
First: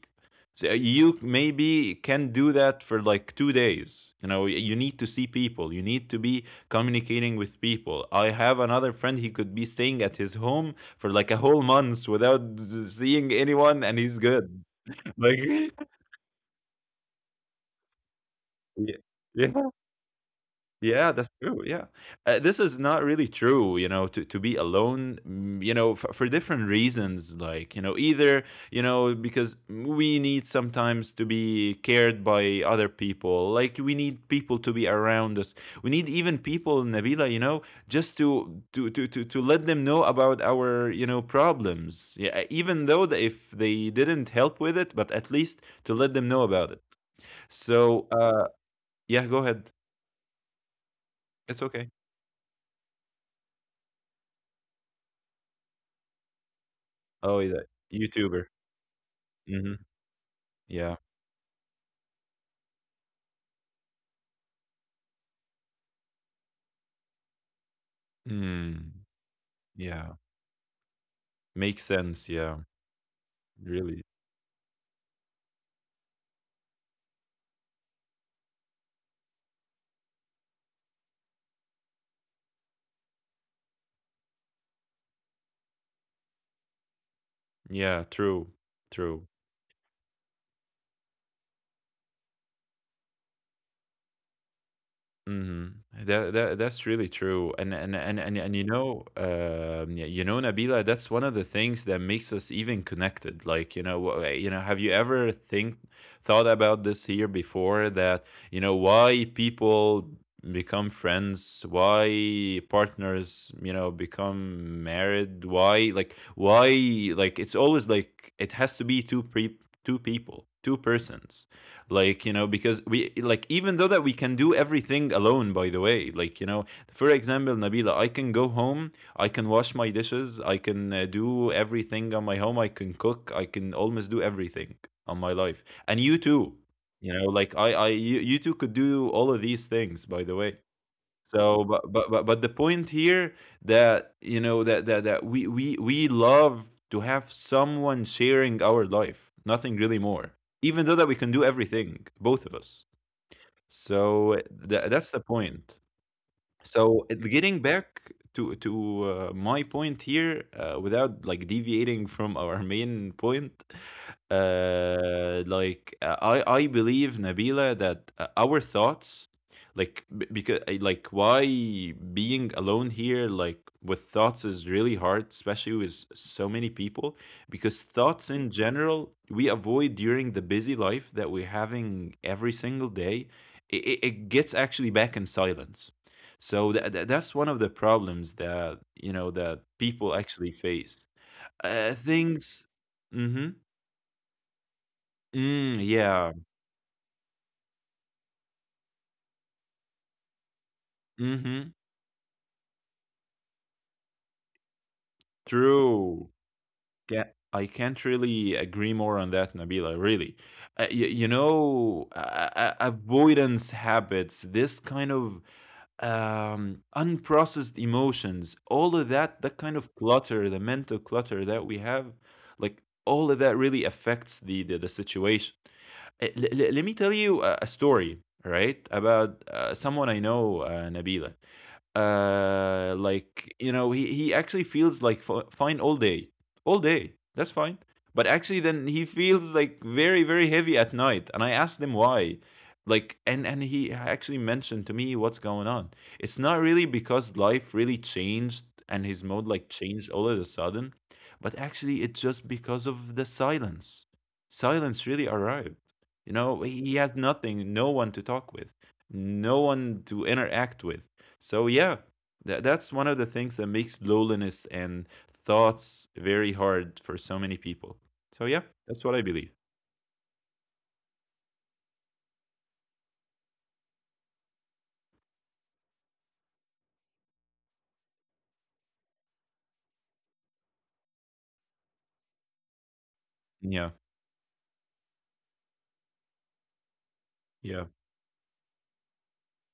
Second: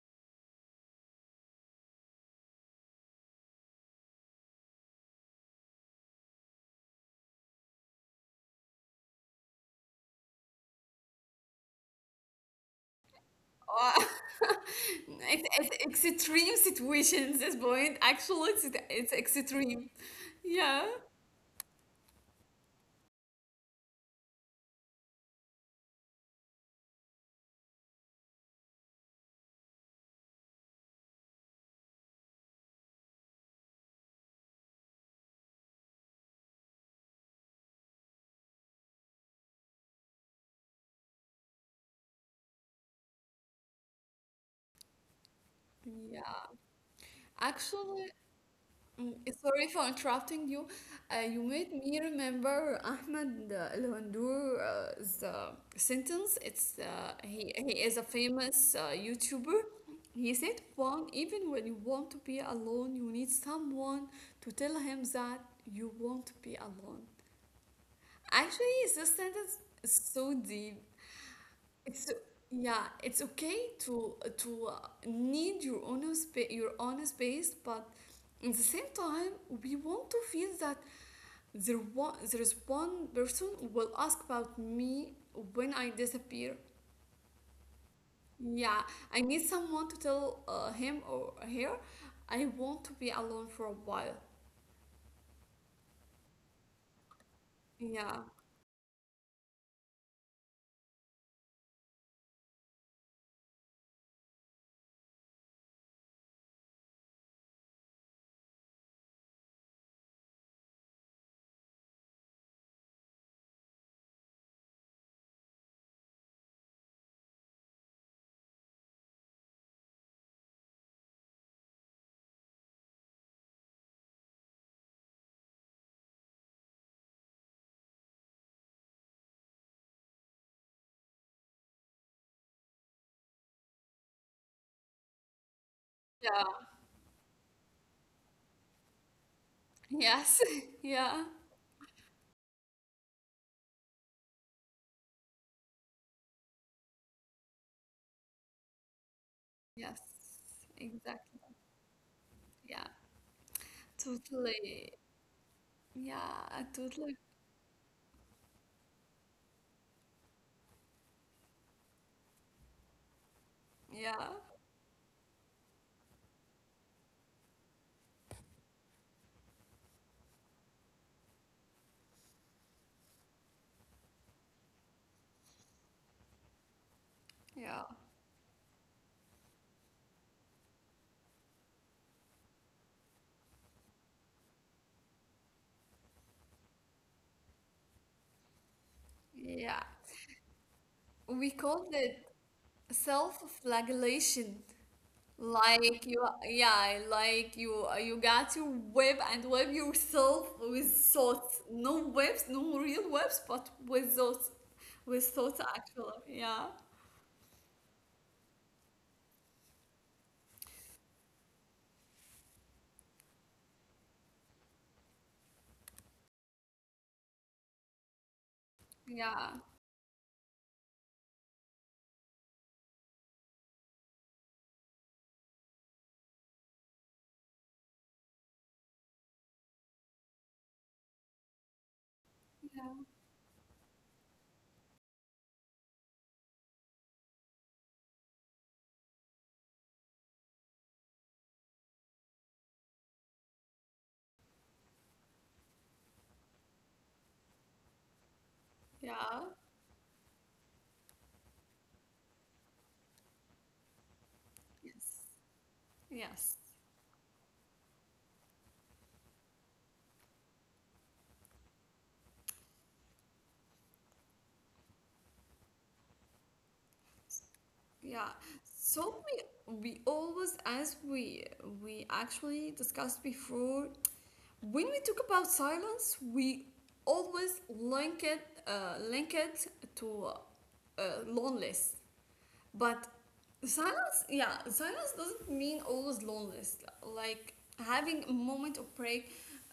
[SPEAKER 2] So you maybe can do that for like 2 days. You know, you need to see people. You need to be communicating with people. I have another friend. He could be staying at his home for like a whole month without seeing anyone, and
[SPEAKER 1] Uh,
[SPEAKER 2] he's good. Like,
[SPEAKER 1] it, it's extreme situation at this point. Actually, it's,
[SPEAKER 2] yeah.
[SPEAKER 1] it's
[SPEAKER 2] Yeah.
[SPEAKER 1] extreme. Yeah.
[SPEAKER 2] Yeah, that's true. Yeah, this is not really true. You know, to be alone. Mm, you know, for different reasons. Like you know, either you know because we need sometimes to be cared by other people. Like we need people to be around us. We need even people, Nabila. You know, just to let them know about our, you know, problems. Yeah, even though that if they didn't help with it, but at least to let them know
[SPEAKER 1] Yeah.
[SPEAKER 2] about it. So
[SPEAKER 1] Actually, mm,
[SPEAKER 2] yeah, go ahead.
[SPEAKER 1] sorry for interrupting you. You
[SPEAKER 2] It's
[SPEAKER 1] made
[SPEAKER 2] okay.
[SPEAKER 1] me remember Ahmed Lawandour's the sentence. It's uh,
[SPEAKER 2] Oh,
[SPEAKER 1] he,
[SPEAKER 2] yeah.
[SPEAKER 1] he is a
[SPEAKER 2] YouTuber.
[SPEAKER 1] famous YouTuber.
[SPEAKER 2] Mhm.
[SPEAKER 1] He said,
[SPEAKER 2] Yeah.
[SPEAKER 1] "One, even when you want to be alone, you need someone to tell him that you want to be alone." Actually,
[SPEAKER 2] Mm.
[SPEAKER 1] this sentence is
[SPEAKER 2] Yeah.
[SPEAKER 1] so deep.
[SPEAKER 2] Makes
[SPEAKER 1] It's so,
[SPEAKER 2] sense, yeah.
[SPEAKER 1] yeah, it's okay
[SPEAKER 2] Really.
[SPEAKER 1] to need your own space, but at the same time, we want to feel that there is one person will ask about me when I disappear.
[SPEAKER 2] Yeah, true.
[SPEAKER 1] Yeah, I
[SPEAKER 2] True.
[SPEAKER 1] need someone to tell him or her I want to be alone for a while.
[SPEAKER 2] Mhm. That that's really true, and
[SPEAKER 1] Yeah,
[SPEAKER 2] and you know, you know, Nabila, that's one of the things that makes us even connected. Like you know, you know, have you ever think thought about this here before? That you know why people become friends, why partners, you know, become married, why like it's always like it has to be two people, two persons. Like you know, because we like even though that we can do everything alone, by the way, like you know, for example, Nabila, I can go home. I can wash my dishes. I can do everything on my home. I can cook. I can almost do everything on my life, and you
[SPEAKER 1] yeah,
[SPEAKER 2] too. You know, like I you, you two could do all of these things, by the
[SPEAKER 1] yes,
[SPEAKER 2] way.
[SPEAKER 1] yeah,
[SPEAKER 2] So, but the point here that you know that we love to have someone sharing our life, nothing really
[SPEAKER 1] yes,
[SPEAKER 2] more. Even though that we can do
[SPEAKER 1] exactly.
[SPEAKER 2] everything, both of us.
[SPEAKER 1] Yeah.
[SPEAKER 2] So that
[SPEAKER 1] Totally.
[SPEAKER 2] that's the point.
[SPEAKER 1] Yeah, I
[SPEAKER 2] So
[SPEAKER 1] totally.
[SPEAKER 2] getting back to my point here, without like deviating from our main point,
[SPEAKER 1] Yeah,
[SPEAKER 2] like I believe Nabila that our thoughts, like, because like why being alone here like with thoughts is really hard, especially with so many people, because
[SPEAKER 1] yeah,
[SPEAKER 2] thoughts in general we avoid during the busy life that we're having every single day. It gets actually back in silence, so that's one of the problems that, you know, that
[SPEAKER 1] yeah.
[SPEAKER 2] people actually face.
[SPEAKER 1] We
[SPEAKER 2] Uh,
[SPEAKER 1] called it
[SPEAKER 2] things mhm.
[SPEAKER 1] self-flagellation.
[SPEAKER 2] Mm,
[SPEAKER 1] Like, you,
[SPEAKER 2] yeah.
[SPEAKER 1] yeah, you got to whip and whip yourself with
[SPEAKER 2] Mhm.
[SPEAKER 1] thoughts. No whips, no real whips, but with thoughts
[SPEAKER 2] True.
[SPEAKER 1] actually. Yeah,
[SPEAKER 2] Ca I can't really agree more on that, Nabila, really. Y you know, a avoidance habits, this kind of unprocessed emotions, all of that,
[SPEAKER 1] yeah,
[SPEAKER 2] that kind of clutter, the mental clutter that we have, like all of that really affects the situation. Let me tell you a story, right, about someone I know, Nabila. He actually feels like fine all day, all day. That's fine. But actually, then he feels like very, very heavy at night. And I asked him why, and he actually mentioned to me what's going on. It's not really because life really changed and his mode
[SPEAKER 1] yeah.
[SPEAKER 2] like changed all of a sudden, but actually it's just because of the silence. Silence
[SPEAKER 1] Yes,
[SPEAKER 2] really arrived. You
[SPEAKER 1] yes,
[SPEAKER 2] know, he had nothing, no one to talk with, no one to interact with. So yeah, that's one of the things that makes loneliness and thoughts very hard for so many people.
[SPEAKER 1] yeah.
[SPEAKER 2] So yeah, that's what
[SPEAKER 1] So
[SPEAKER 2] I
[SPEAKER 1] we
[SPEAKER 2] believe.
[SPEAKER 1] we always, as we actually discussed before, when we talk about silence, we always link it to loneliness. But
[SPEAKER 2] Yeah.
[SPEAKER 1] silence, yeah, silence doesn't mean always loneliness. Like,
[SPEAKER 2] Yeah.
[SPEAKER 1] having a moment of break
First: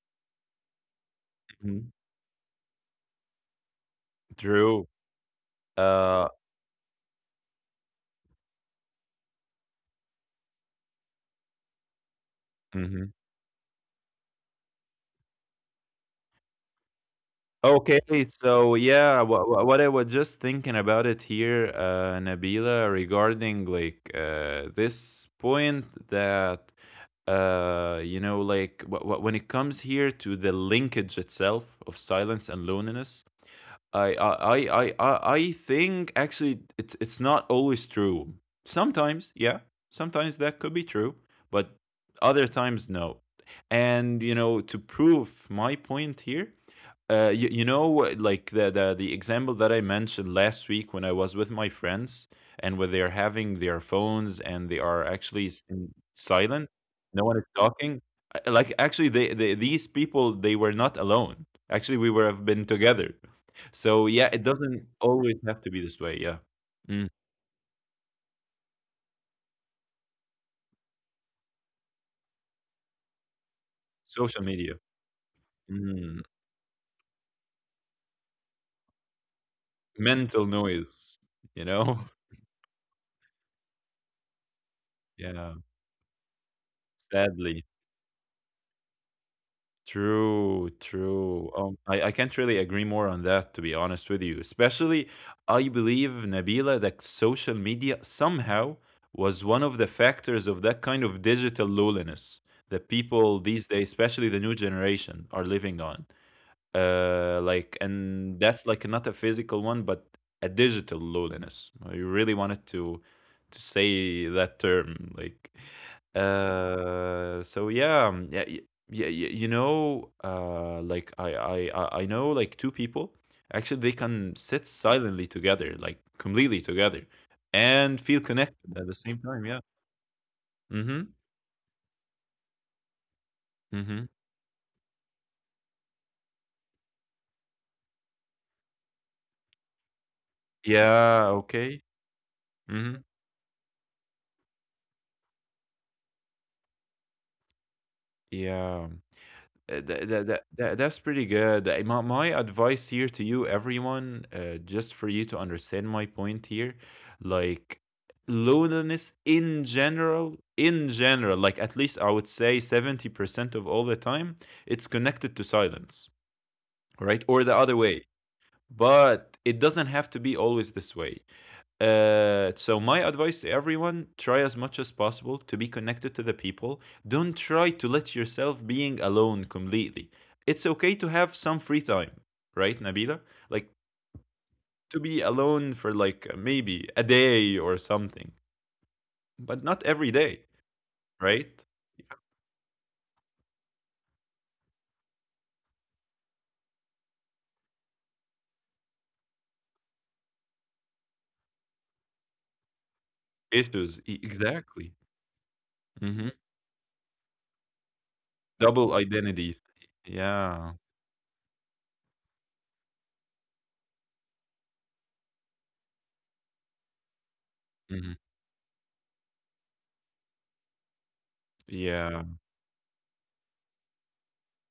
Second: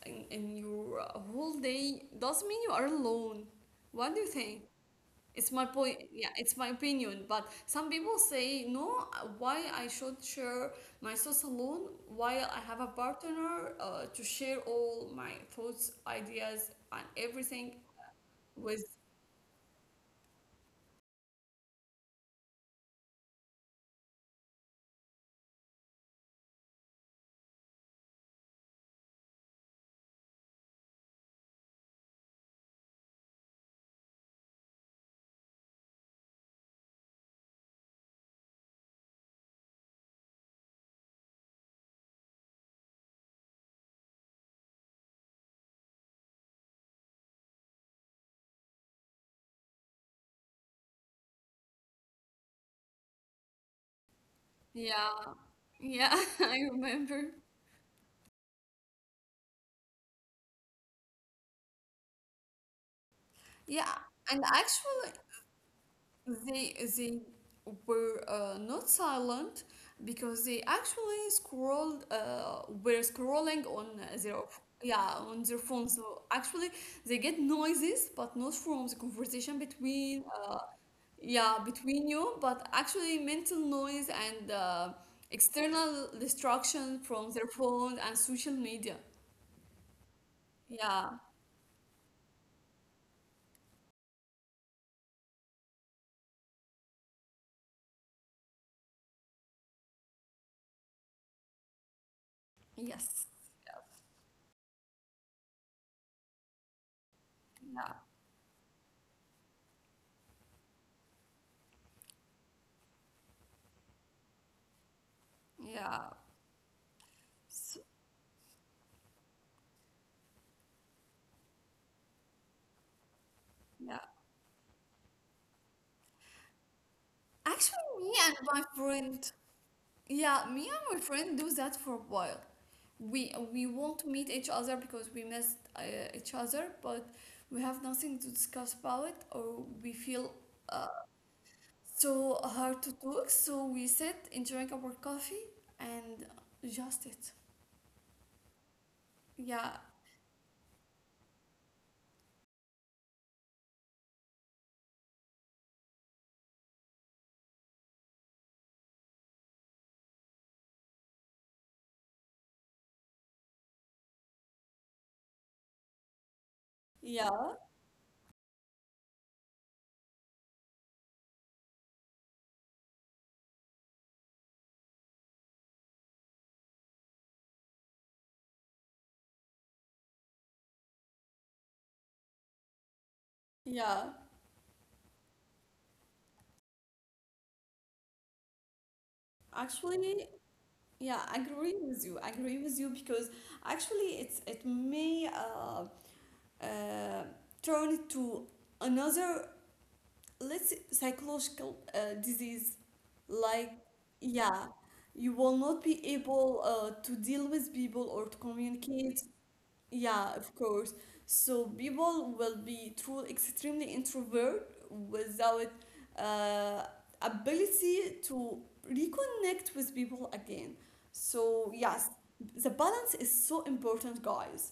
[SPEAKER 1] in your whole day
[SPEAKER 2] Mhm.
[SPEAKER 1] doesn't mean you are alone. What do you think?
[SPEAKER 2] True.
[SPEAKER 1] It's my point.
[SPEAKER 2] uh
[SPEAKER 1] Yeah, it's my opinion. But some people say no. Why I should share my thoughts alone while I have a
[SPEAKER 2] Mhm.
[SPEAKER 1] partner to share all my thoughts, ideas, and everything
[SPEAKER 2] Okay, so
[SPEAKER 1] with.
[SPEAKER 2] yeah, what I was just thinking about it here, Nabila, regarding like this point that you know, like when it comes here to the linkage itself of silence and loneliness, I think actually it's not always true. Sometimes, yeah, sometimes that could be true, but other times no. And you know, to prove my point here, you know, like the example that I mentioned last week when I was with my friends, and where they're having their phones and they are
[SPEAKER 1] Yeah,
[SPEAKER 2] actually in
[SPEAKER 1] yeah, I
[SPEAKER 2] silent,
[SPEAKER 1] remember.
[SPEAKER 2] no one is talking. Like actually, they these people, they were not alone. Actually, we were have been together.
[SPEAKER 1] Yeah,
[SPEAKER 2] So yeah, it
[SPEAKER 1] and
[SPEAKER 2] doesn't
[SPEAKER 1] actually,
[SPEAKER 2] always have to be this way. Yeah.
[SPEAKER 1] they
[SPEAKER 2] Mm.
[SPEAKER 1] they were not silent because they actually scrolled were scrolling on their,
[SPEAKER 2] Social media.
[SPEAKER 1] yeah, on their phone.
[SPEAKER 2] Mm.
[SPEAKER 1] So actually they get noises, but not from the conversation between,
[SPEAKER 2] Mental noise,
[SPEAKER 1] yeah,
[SPEAKER 2] you know?
[SPEAKER 1] between you, but actually mental noise and
[SPEAKER 2] Yeah.
[SPEAKER 1] external distraction from their
[SPEAKER 2] Sadly.
[SPEAKER 1] phone and social media.
[SPEAKER 2] True,
[SPEAKER 1] Yeah,
[SPEAKER 2] true. I can't really agree more on that, to be honest with you. Especially, I believe, Nabila, that social media somehow was one of the factors of that kind of digital lowliness that
[SPEAKER 1] yes,
[SPEAKER 2] people these days, especially the new generation, are living on. Like
[SPEAKER 1] yeah,
[SPEAKER 2] and that's like not a physical one, but a digital loneliness. I really wanted to say that term, like,
[SPEAKER 1] yeah.
[SPEAKER 2] so
[SPEAKER 1] So,
[SPEAKER 2] yeah. You know, I know like two people actually they
[SPEAKER 1] yeah,
[SPEAKER 2] can sit silently together, like completely together, and
[SPEAKER 1] actually,
[SPEAKER 2] feel
[SPEAKER 1] me and
[SPEAKER 2] connected
[SPEAKER 1] my
[SPEAKER 2] at the same time.
[SPEAKER 1] friend,
[SPEAKER 2] Yeah.
[SPEAKER 1] yeah, me and
[SPEAKER 2] Mm-hmm.
[SPEAKER 1] my friend do that for a while. We
[SPEAKER 2] Mm-hmm.
[SPEAKER 1] won't meet each other because we missed each other, but we have nothing to discuss about it, or we feel uh,
[SPEAKER 2] Yeah, okay.
[SPEAKER 1] so hard to
[SPEAKER 2] Mm-hmm.
[SPEAKER 1] talk. So we sit and drink our coffee and just it.
[SPEAKER 2] Yeah.
[SPEAKER 1] Yeah,
[SPEAKER 2] That's pretty good. My advice here to you, everyone, just for you to understand my point here, like loneliness in general, like at least I would say 70% of all the time, it's connected to silence, right? Or the
[SPEAKER 1] yeah,
[SPEAKER 2] other way. But it doesn't have to be always this way. So my advice to everyone: try as much as possible to be connected to the people. Don't try to let yourself being alone completely. It's okay to have some free time, right, Nabila? Like
[SPEAKER 1] yeah.
[SPEAKER 2] to be alone for like maybe a day or something, but not every day,
[SPEAKER 1] Actually, yeah, I
[SPEAKER 2] right?
[SPEAKER 1] agree with you. I agree with you because actually, it may uh, turn to another, let's say, psychological disease, like,
[SPEAKER 2] Issues,
[SPEAKER 1] yeah,
[SPEAKER 2] exactly.
[SPEAKER 1] you will not be
[SPEAKER 2] Hmm.
[SPEAKER 1] able to deal with people or to
[SPEAKER 2] Double
[SPEAKER 1] communicate.
[SPEAKER 2] identity.
[SPEAKER 1] Yeah, of
[SPEAKER 2] Yeah.
[SPEAKER 1] course. So people will be truly extremely introvert without uh,
[SPEAKER 2] Hmm.
[SPEAKER 1] ability to reconnect with people again. So yes,
[SPEAKER 2] Yeah.
[SPEAKER 1] the balance is so important, guys.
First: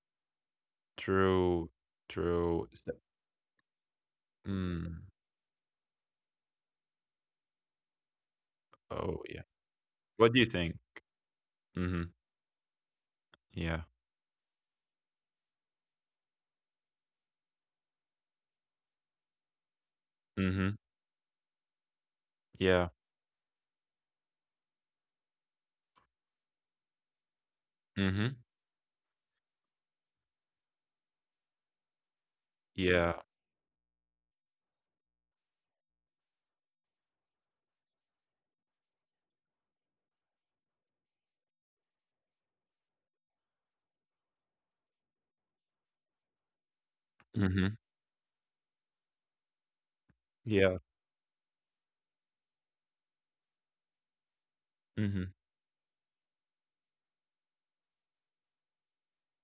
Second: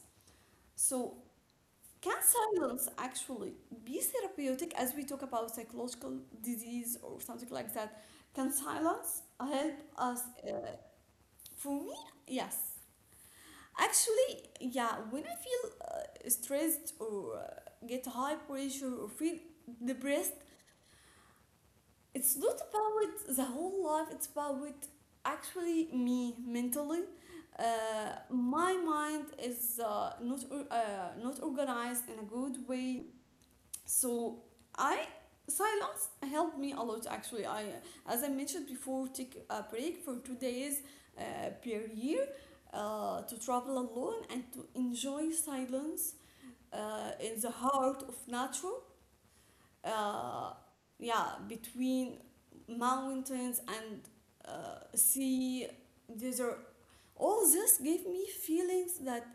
[SPEAKER 1] So
[SPEAKER 2] True.
[SPEAKER 1] can
[SPEAKER 2] True.
[SPEAKER 1] silence
[SPEAKER 2] So-
[SPEAKER 1] actually be therapeutic, as we
[SPEAKER 2] Mm.
[SPEAKER 1] talk about psychological disease or something like that? Can
[SPEAKER 2] Oh,
[SPEAKER 1] silence
[SPEAKER 2] yeah.
[SPEAKER 1] help us?
[SPEAKER 2] What do you think?
[SPEAKER 1] For me,
[SPEAKER 2] Hmm.
[SPEAKER 1] yes.
[SPEAKER 2] Yeah.
[SPEAKER 1] Actually, yeah, when I feel stressed or get high pressure or feel depressed,
[SPEAKER 2] Mhm.
[SPEAKER 1] it's not
[SPEAKER 2] Yeah.
[SPEAKER 1] about the whole life, it's about actually me mentally. Uh,
[SPEAKER 2] Mhm.
[SPEAKER 1] my mind is not organized in a good way,
[SPEAKER 2] Yeah.
[SPEAKER 1] so I silence helped me a lot. Actually, I as I mentioned before, take a break for 2 days uh, per year, to travel alone and to enjoy silence in the
[SPEAKER 2] Mhm.
[SPEAKER 1] heart of nature, uh,
[SPEAKER 2] Yeah.
[SPEAKER 1] yeah, between mountains and
[SPEAKER 2] Mhm.
[SPEAKER 1] sea, desert. All this gave me feelings that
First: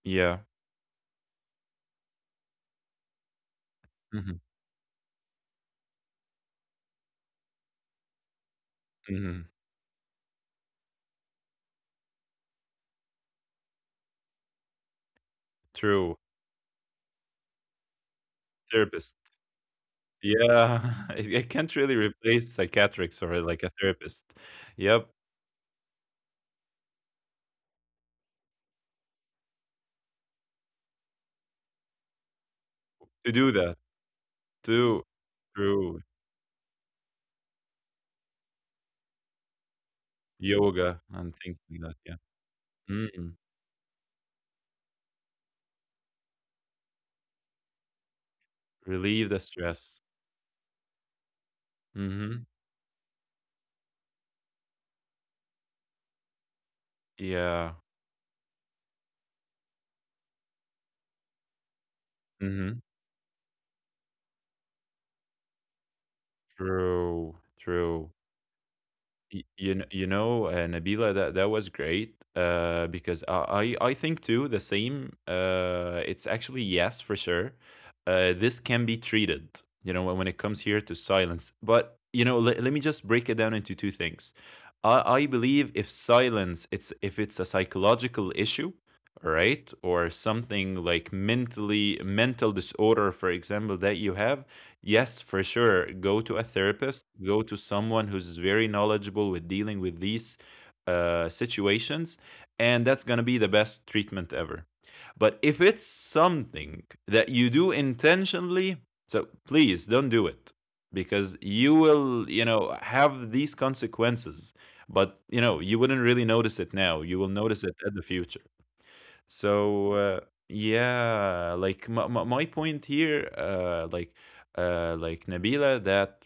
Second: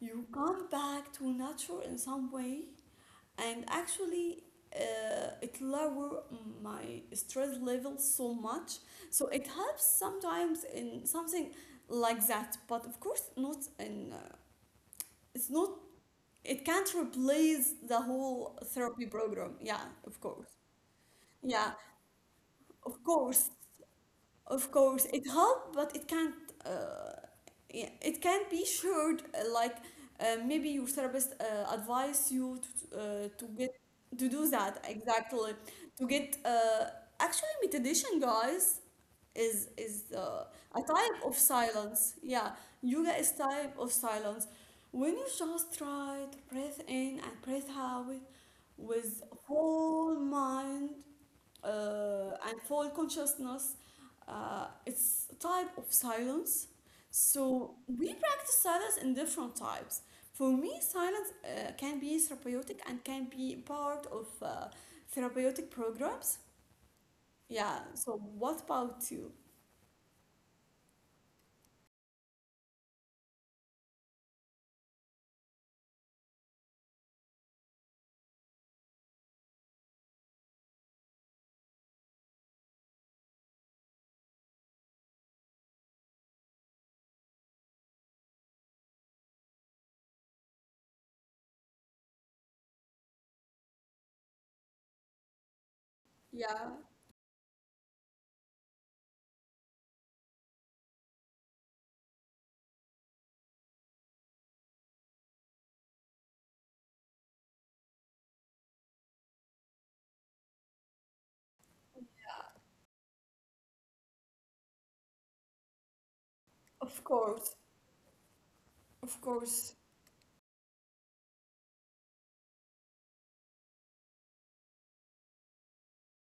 [SPEAKER 1] you
[SPEAKER 2] Yeah.
[SPEAKER 1] come back to nature in some way. And
[SPEAKER 2] Mhm.
[SPEAKER 1] actually, it lower my stress level so much. So
[SPEAKER 2] Mhm.
[SPEAKER 1] it helps sometimes in something like that, but of course not in it's not,
[SPEAKER 2] True.
[SPEAKER 1] it can't replace the whole therapy
[SPEAKER 2] Therapist.
[SPEAKER 1] program. Yeah, of course.
[SPEAKER 2] Yeah. I
[SPEAKER 1] Yeah,
[SPEAKER 2] can't really replace
[SPEAKER 1] of
[SPEAKER 2] psychiatrics or
[SPEAKER 1] course.
[SPEAKER 2] like a therapist.
[SPEAKER 1] Of course,
[SPEAKER 2] Yep.
[SPEAKER 1] it helped, but it can't. Uh, yeah, it can't be shared. Like, maybe your therapist advise you to uh,
[SPEAKER 2] To
[SPEAKER 1] to
[SPEAKER 2] do
[SPEAKER 1] get
[SPEAKER 2] that,
[SPEAKER 1] to do that
[SPEAKER 2] to
[SPEAKER 1] exactly. To
[SPEAKER 2] through
[SPEAKER 1] get actually, meditation, guys, is a
[SPEAKER 2] yoga
[SPEAKER 1] type of
[SPEAKER 2] and things like
[SPEAKER 1] silence.
[SPEAKER 2] that.
[SPEAKER 1] Yeah,
[SPEAKER 2] Yeah.
[SPEAKER 1] yoga is
[SPEAKER 2] Mm.
[SPEAKER 1] type of silence. When you just try to breathe in and breathe out with
[SPEAKER 2] Relieve the stress.
[SPEAKER 1] whole mind
[SPEAKER 2] Mhm.
[SPEAKER 1] and full consciousness. It's a type of silence. So
[SPEAKER 2] Yeah.
[SPEAKER 1] we practice silence in different types. For me, silence can be therapeutic
[SPEAKER 2] Mhm.
[SPEAKER 1] and can be part of therapeutic programs.
[SPEAKER 2] True.
[SPEAKER 1] Yeah. So
[SPEAKER 2] True.
[SPEAKER 1] what about you?
[SPEAKER 2] You know, Nabila, that that was great because I think too the same. It's actually yes for sure. This can be treated, you know, when it comes here to silence. But you know, let me just break it down into two things. I believe if silence, it's if it's a psychological issue, right, or something like mentally mental disorder, for example, that you have, yes, for sure. Go to a
[SPEAKER 1] Yeah,
[SPEAKER 2] therapist, go to someone who's very knowledgeable with dealing with these situations, and that's going to be the best treatment ever. But if it's something that you do intentionally, so please don't do it, because you will, you know, have these consequences. But, you know, you wouldn't really notice it
[SPEAKER 1] of
[SPEAKER 2] now. You will
[SPEAKER 1] course,
[SPEAKER 2] notice it at the future.
[SPEAKER 1] of course.
[SPEAKER 2] So yeah, like my point here, like Nabila, that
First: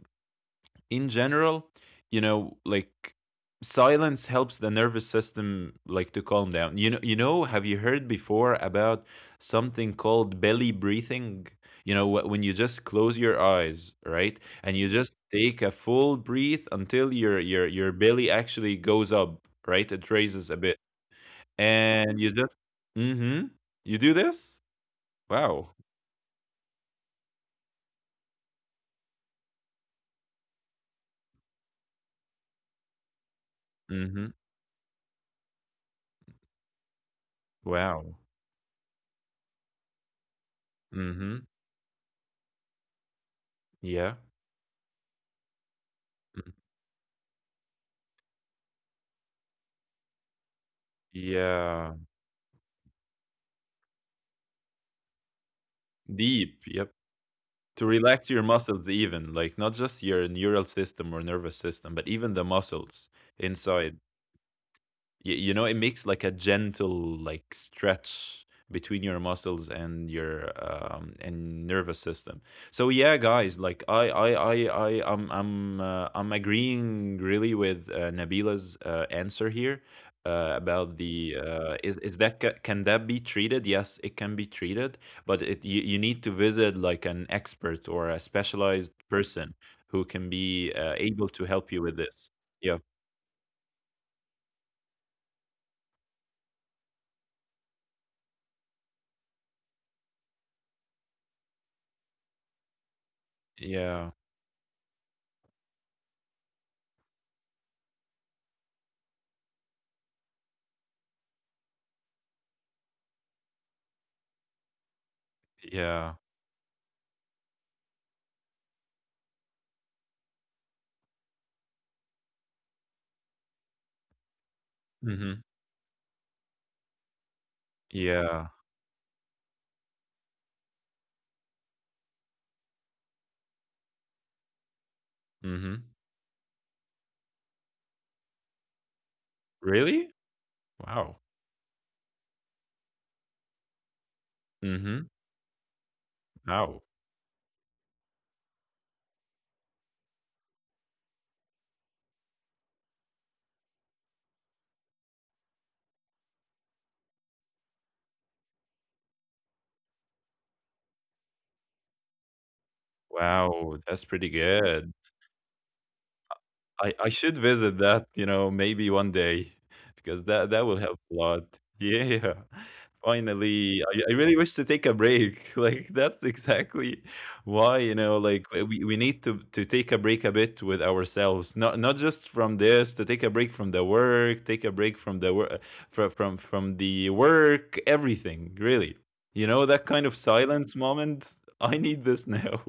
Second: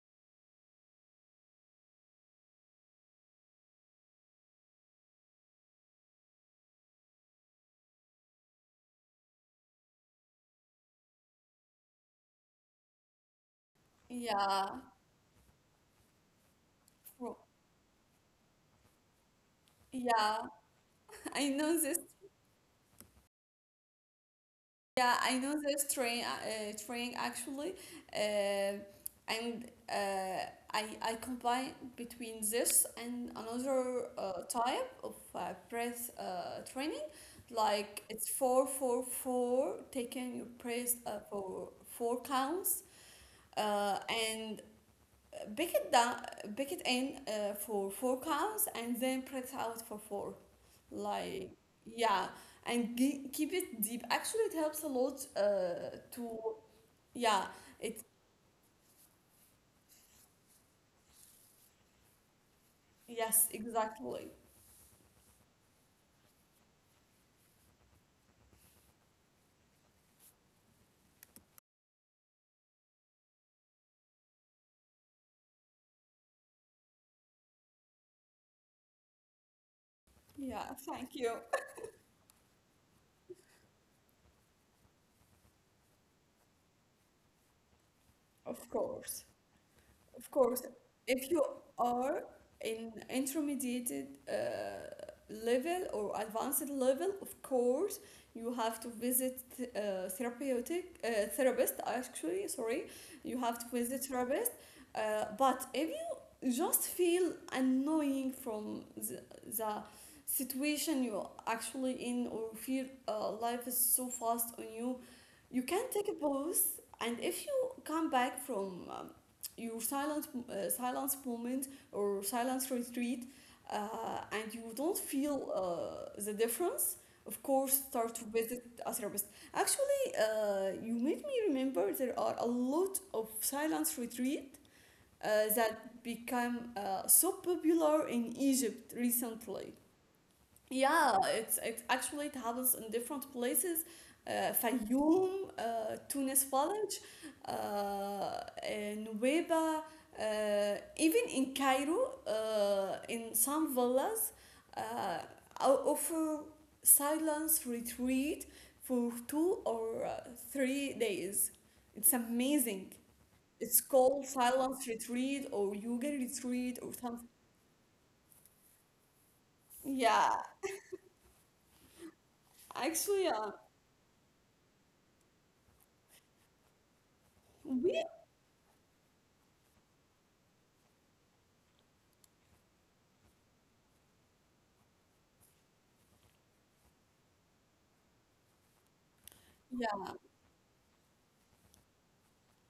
[SPEAKER 2] in general, you know, like silence helps the nervous system like to calm down. You know, have you heard before about something called belly breathing? You know, when you just close your eyes, right,
[SPEAKER 1] Yeah,
[SPEAKER 2] and you just take a full breath until
[SPEAKER 1] Fro-
[SPEAKER 2] your belly actually goes up, right? It
[SPEAKER 1] yeah.
[SPEAKER 2] raises a bit
[SPEAKER 1] I know this
[SPEAKER 2] and you just mm mhm. You do this?
[SPEAKER 1] Yeah, I know
[SPEAKER 2] Wow.
[SPEAKER 1] this train, train actually, uh, and uh, I combine between this and
[SPEAKER 2] Mm mhm.
[SPEAKER 1] another type of breath training.
[SPEAKER 2] Wow.
[SPEAKER 1] Like it's four four four, taking your
[SPEAKER 2] Mm
[SPEAKER 1] breath
[SPEAKER 2] mhm.
[SPEAKER 1] for four counts,
[SPEAKER 2] Yeah.
[SPEAKER 1] and pick it down,
[SPEAKER 2] Mm.
[SPEAKER 1] pick it in for four counts, and then press out for four. Like,
[SPEAKER 2] Yeah.
[SPEAKER 1] yeah, and keep it deep. Actually, it helps a lot. To
[SPEAKER 2] Deep, yep.
[SPEAKER 1] yeah,
[SPEAKER 2] To
[SPEAKER 1] it,
[SPEAKER 2] relax your muscles even, like, not just your neural system or nervous system, but even the muscles
[SPEAKER 1] yes,
[SPEAKER 2] inside.
[SPEAKER 1] exactly.
[SPEAKER 2] You know, it makes like a gentle like stretch between your muscles and your and nervous system. So yeah, guys, like I'm I'm agreeing really with Nabila's answer here.
[SPEAKER 1] Yeah,
[SPEAKER 2] About
[SPEAKER 1] thank you.
[SPEAKER 2] the is that can that be treated? Yes, it can be treated, but it you, you need to visit like an expert or a
[SPEAKER 1] Of
[SPEAKER 2] specialized
[SPEAKER 1] course.
[SPEAKER 2] person who
[SPEAKER 1] Of
[SPEAKER 2] can
[SPEAKER 1] course,
[SPEAKER 2] be
[SPEAKER 1] if
[SPEAKER 2] able
[SPEAKER 1] you
[SPEAKER 2] to help you with
[SPEAKER 1] are
[SPEAKER 2] this. Yeah,
[SPEAKER 1] in intermediate uh, level or advanced level, of course, you have to visit therapeutic therapist. Actually, sorry, you have to visit
[SPEAKER 2] yeah,
[SPEAKER 1] therapist. But if you just feel annoying from the situation you are actually in, or feel life is so fast on you, you can take a
[SPEAKER 2] yeah.
[SPEAKER 1] pause. And if you come back from your silent silence moment or silence retreat, and you don't feel
[SPEAKER 2] Hmm.
[SPEAKER 1] the difference, of course start to
[SPEAKER 2] Yeah.
[SPEAKER 1] visit a therapist. Actually, you made me remember there are a lot of silence retreat uh,
[SPEAKER 2] Mhm.
[SPEAKER 1] that become so popular in Egypt recently.
[SPEAKER 2] Really?
[SPEAKER 1] Yeah,
[SPEAKER 2] Wow.
[SPEAKER 1] it's actually it happens in different places.
[SPEAKER 2] Mhm.
[SPEAKER 1] Fayoum, Tunis
[SPEAKER 2] Wow.
[SPEAKER 1] Village, uh, in Nuweiba, even in Cairo, in some villas, uh, offer silence retreat for two or 3 days. It's amazing.
[SPEAKER 2] Wow,
[SPEAKER 1] It's
[SPEAKER 2] that's pretty
[SPEAKER 1] called
[SPEAKER 2] good.
[SPEAKER 1] silence retreat or yoga
[SPEAKER 2] I
[SPEAKER 1] retreat
[SPEAKER 2] I
[SPEAKER 1] or
[SPEAKER 2] should
[SPEAKER 1] something.
[SPEAKER 2] visit that, you know, maybe one day because that
[SPEAKER 1] Yeah,
[SPEAKER 2] that will help a lot. Yeah.
[SPEAKER 1] actually,
[SPEAKER 2] Finally, I really wish to take a break. Like that's exactly why, you
[SPEAKER 1] we.
[SPEAKER 2] know,
[SPEAKER 1] Yeah,
[SPEAKER 2] like we need to take a break a bit with ourselves. Not not just from this, to take a break from the work, take a break from the work from the work, everything, really. You know, that kind of silence moment. I need this now.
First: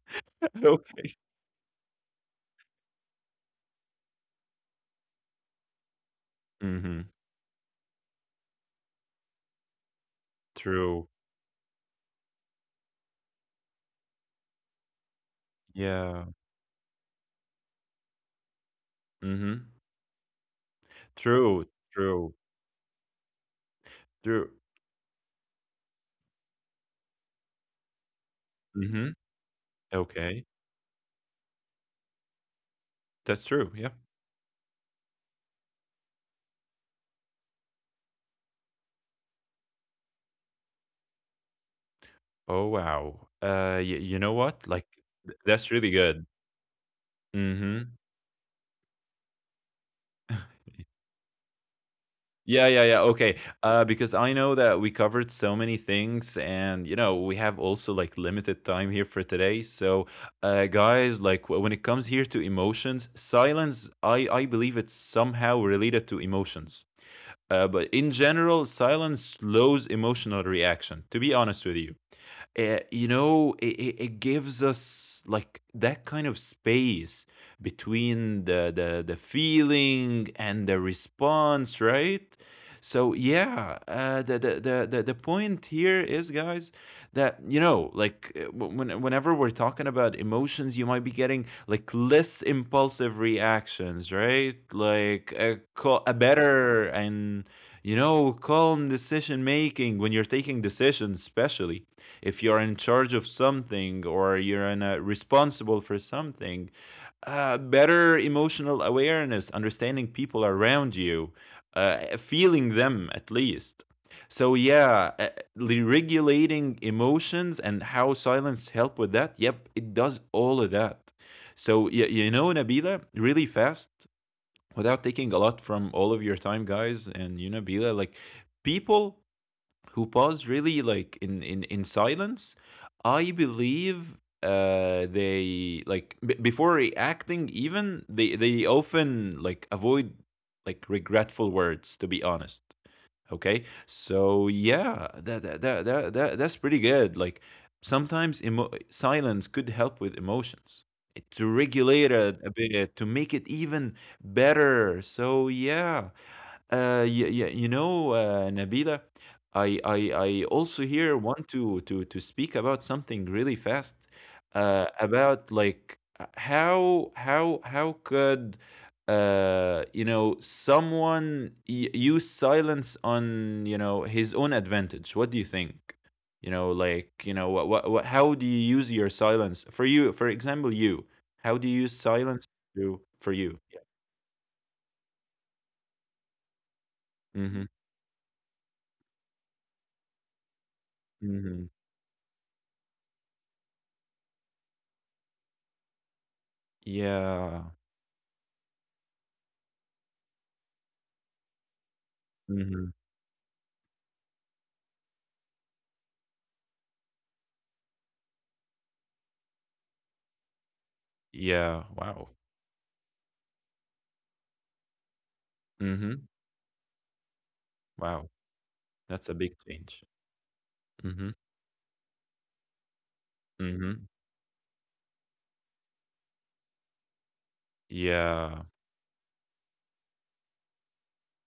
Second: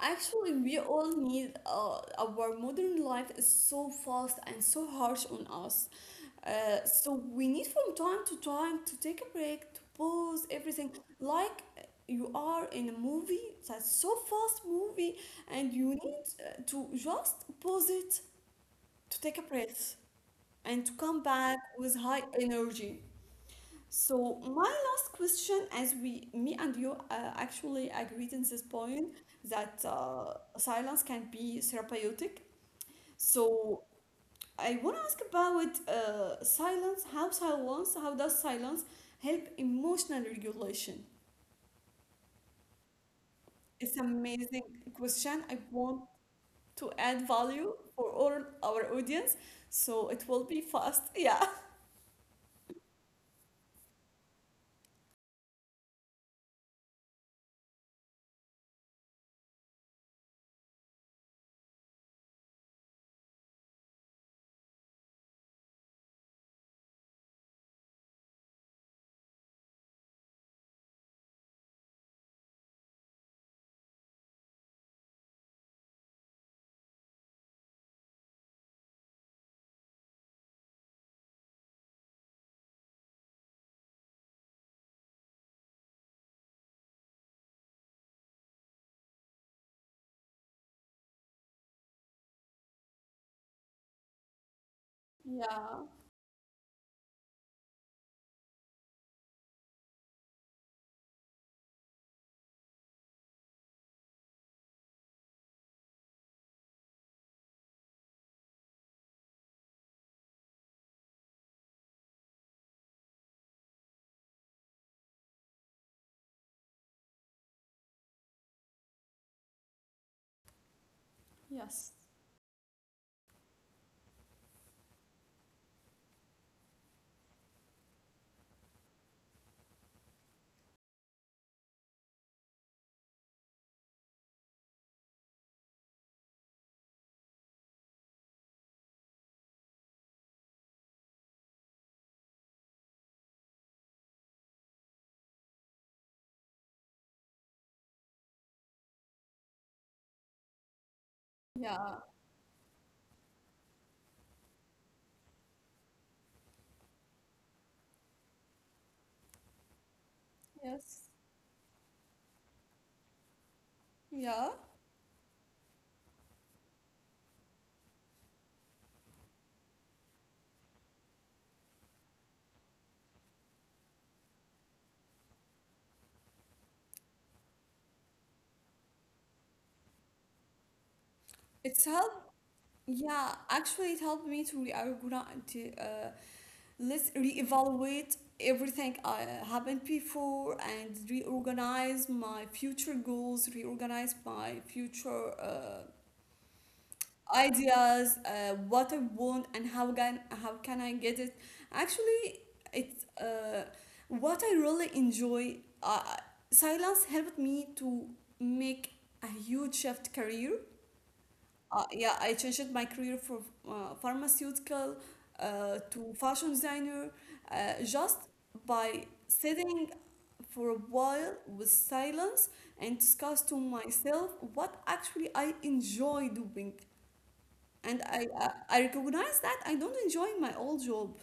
[SPEAKER 1] actually, we all need. Our modern life is so fast and so harsh on us.
[SPEAKER 2] Mm-hmm.
[SPEAKER 1] So we need from time to time to take a break, to pause everything.
[SPEAKER 2] True.
[SPEAKER 1] Like, you are in a movie that's so fast movie, and you need
[SPEAKER 2] Yeah.
[SPEAKER 1] to just pause it, to take a
[SPEAKER 2] Mm-hmm.
[SPEAKER 1] breath and to come back
[SPEAKER 2] True.
[SPEAKER 1] with high
[SPEAKER 2] True.
[SPEAKER 1] energy. So
[SPEAKER 2] True.
[SPEAKER 1] my last question, as we, me and you, actually agreed in this point
[SPEAKER 2] Mm-hmm.
[SPEAKER 1] that
[SPEAKER 2] Okay.
[SPEAKER 1] silence can be therapeutic.
[SPEAKER 2] That's true.
[SPEAKER 1] So
[SPEAKER 2] Yeah.
[SPEAKER 1] I want to ask about silence. How silence? How does silence help emotional regulation?
[SPEAKER 2] Oh, wow. Y
[SPEAKER 1] It's
[SPEAKER 2] you know what?
[SPEAKER 1] amazing
[SPEAKER 2] Like, th
[SPEAKER 1] question.
[SPEAKER 2] that's
[SPEAKER 1] I
[SPEAKER 2] really
[SPEAKER 1] want
[SPEAKER 2] good.
[SPEAKER 1] to add
[SPEAKER 2] Mhm.
[SPEAKER 1] value for all our audience, so it will be fast. Yeah.
[SPEAKER 2] Yeah, yeah, yeah. Okay. Because I know that we covered so many things and, you know, we have also like limited time here for today. So, guys, like when it comes here to emotions, silence, I believe it's somehow related to emotions. But in general, silence slows emotional reaction, to be honest with you. Uh, you know, it gives us like that kind of space between the feeling and the response, right? So yeah, the point here is, guys, that you know like when, whenever we're talking about emotions, you might be getting like less impulsive reactions, right, like
[SPEAKER 1] Yeah.
[SPEAKER 2] a better, and you know, calm decision making when you're taking decisions, especially if you're in charge of something or you're in responsible for something, better emotional awareness, understanding people around you, feeling them at least. So yeah, regulating emotions and how silence help with that, yep, it does all of that. So
[SPEAKER 1] Yes.
[SPEAKER 2] yeah, you know, Nabila, really fast, without taking a lot from all of your time, guys, and you know Nabila, like people who pause really like in silence, I believe uh, they like before reacting even, they often like avoid like regretful words, to be honest. Okay, so yeah, that's pretty good. Like sometimes silence could help with emotions. It to
[SPEAKER 1] Yeah.
[SPEAKER 2] regulate it a bit to make it even better. So yeah, you know, Nabila, I also
[SPEAKER 1] Yes.
[SPEAKER 2] here want to speak about something really fast,
[SPEAKER 1] Yeah.
[SPEAKER 2] about like how how could uh, you know, someone use silence on, you know, his own advantage? What do you think? You know, like you know what, how do you use your silence for you? For example, you, how do you
[SPEAKER 1] It's
[SPEAKER 2] use
[SPEAKER 1] help
[SPEAKER 2] silence to for
[SPEAKER 1] Yeah,
[SPEAKER 2] you? Yeah.
[SPEAKER 1] actually, it helped me to reorganize, to let's
[SPEAKER 2] Mm-hmm.
[SPEAKER 1] reevaluate everything I happened before, and
[SPEAKER 2] Mm-hmm.
[SPEAKER 1] reorganize my future goals, reorganize my future
[SPEAKER 2] Yeah.
[SPEAKER 1] ideas, what I want and how can I get it. Actually,
[SPEAKER 2] Mhm.
[SPEAKER 1] it's what I really enjoy. Uh, Silence helped me to make a huge shift career.
[SPEAKER 2] Yeah,
[SPEAKER 1] Yeah,
[SPEAKER 2] wow.
[SPEAKER 1] I changed my career from pharmaceutical to
[SPEAKER 2] Mhm.
[SPEAKER 1] fashion designer, just
[SPEAKER 2] Wow.
[SPEAKER 1] by
[SPEAKER 2] That's a big
[SPEAKER 1] sitting
[SPEAKER 2] change.
[SPEAKER 1] for a
[SPEAKER 2] Mhm.
[SPEAKER 1] while with silence and discuss to
[SPEAKER 2] Mhm.
[SPEAKER 1] myself what actually I enjoy doing. And I,
[SPEAKER 2] Yeah.
[SPEAKER 1] I, I recognize that I don't enjoy my old job.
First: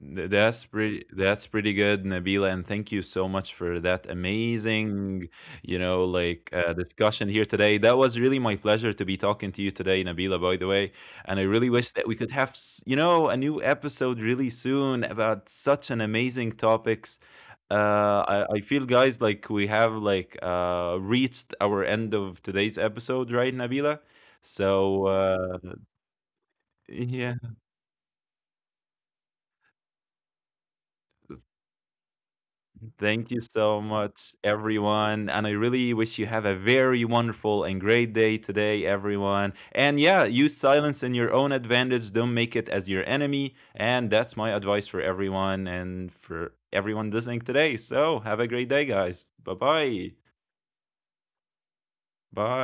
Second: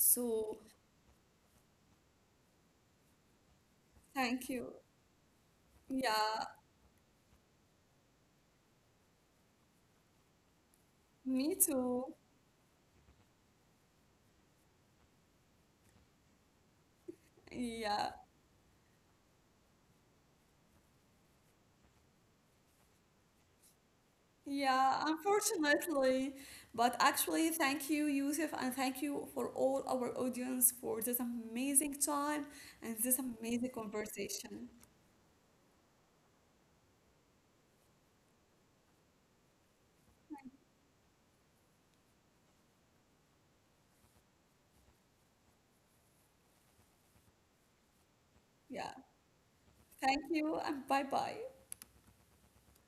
[SPEAKER 2] Th- That's pretty that's pretty good, Nabila, and thank you so much for that
[SPEAKER 1] thank you.
[SPEAKER 2] amazing, you know,
[SPEAKER 1] Yeah,
[SPEAKER 2] like discussion here today. That was really my pleasure to be talking to you today, Nabila, by the way.
[SPEAKER 1] me
[SPEAKER 2] And I really wish
[SPEAKER 1] too.
[SPEAKER 2] that we could have, you know, a new episode really soon about such an amazing topics.
[SPEAKER 1] Yeah.
[SPEAKER 2] Uh, I feel, guys, like we have like reached our end of today's episode, right, Nabila?
[SPEAKER 1] Yeah,
[SPEAKER 2] So
[SPEAKER 1] unfortunately. But actually,
[SPEAKER 2] yeah.
[SPEAKER 1] thank you, Yusuf, and thank you for all our audience for this amazing time and this
[SPEAKER 2] Thank you
[SPEAKER 1] amazing
[SPEAKER 2] so much,
[SPEAKER 1] conversation.
[SPEAKER 2] everyone. And I really wish you have a very wonderful and great day today, everyone. And yeah, use silence in your own advantage. Don't make it as your enemy. And that's my advice for everyone and for everyone listening today. So have a
[SPEAKER 1] Yeah,
[SPEAKER 2] great day, guys.
[SPEAKER 1] thank
[SPEAKER 2] Bye-bye.
[SPEAKER 1] you, and bye bye.
[SPEAKER 2] Bye.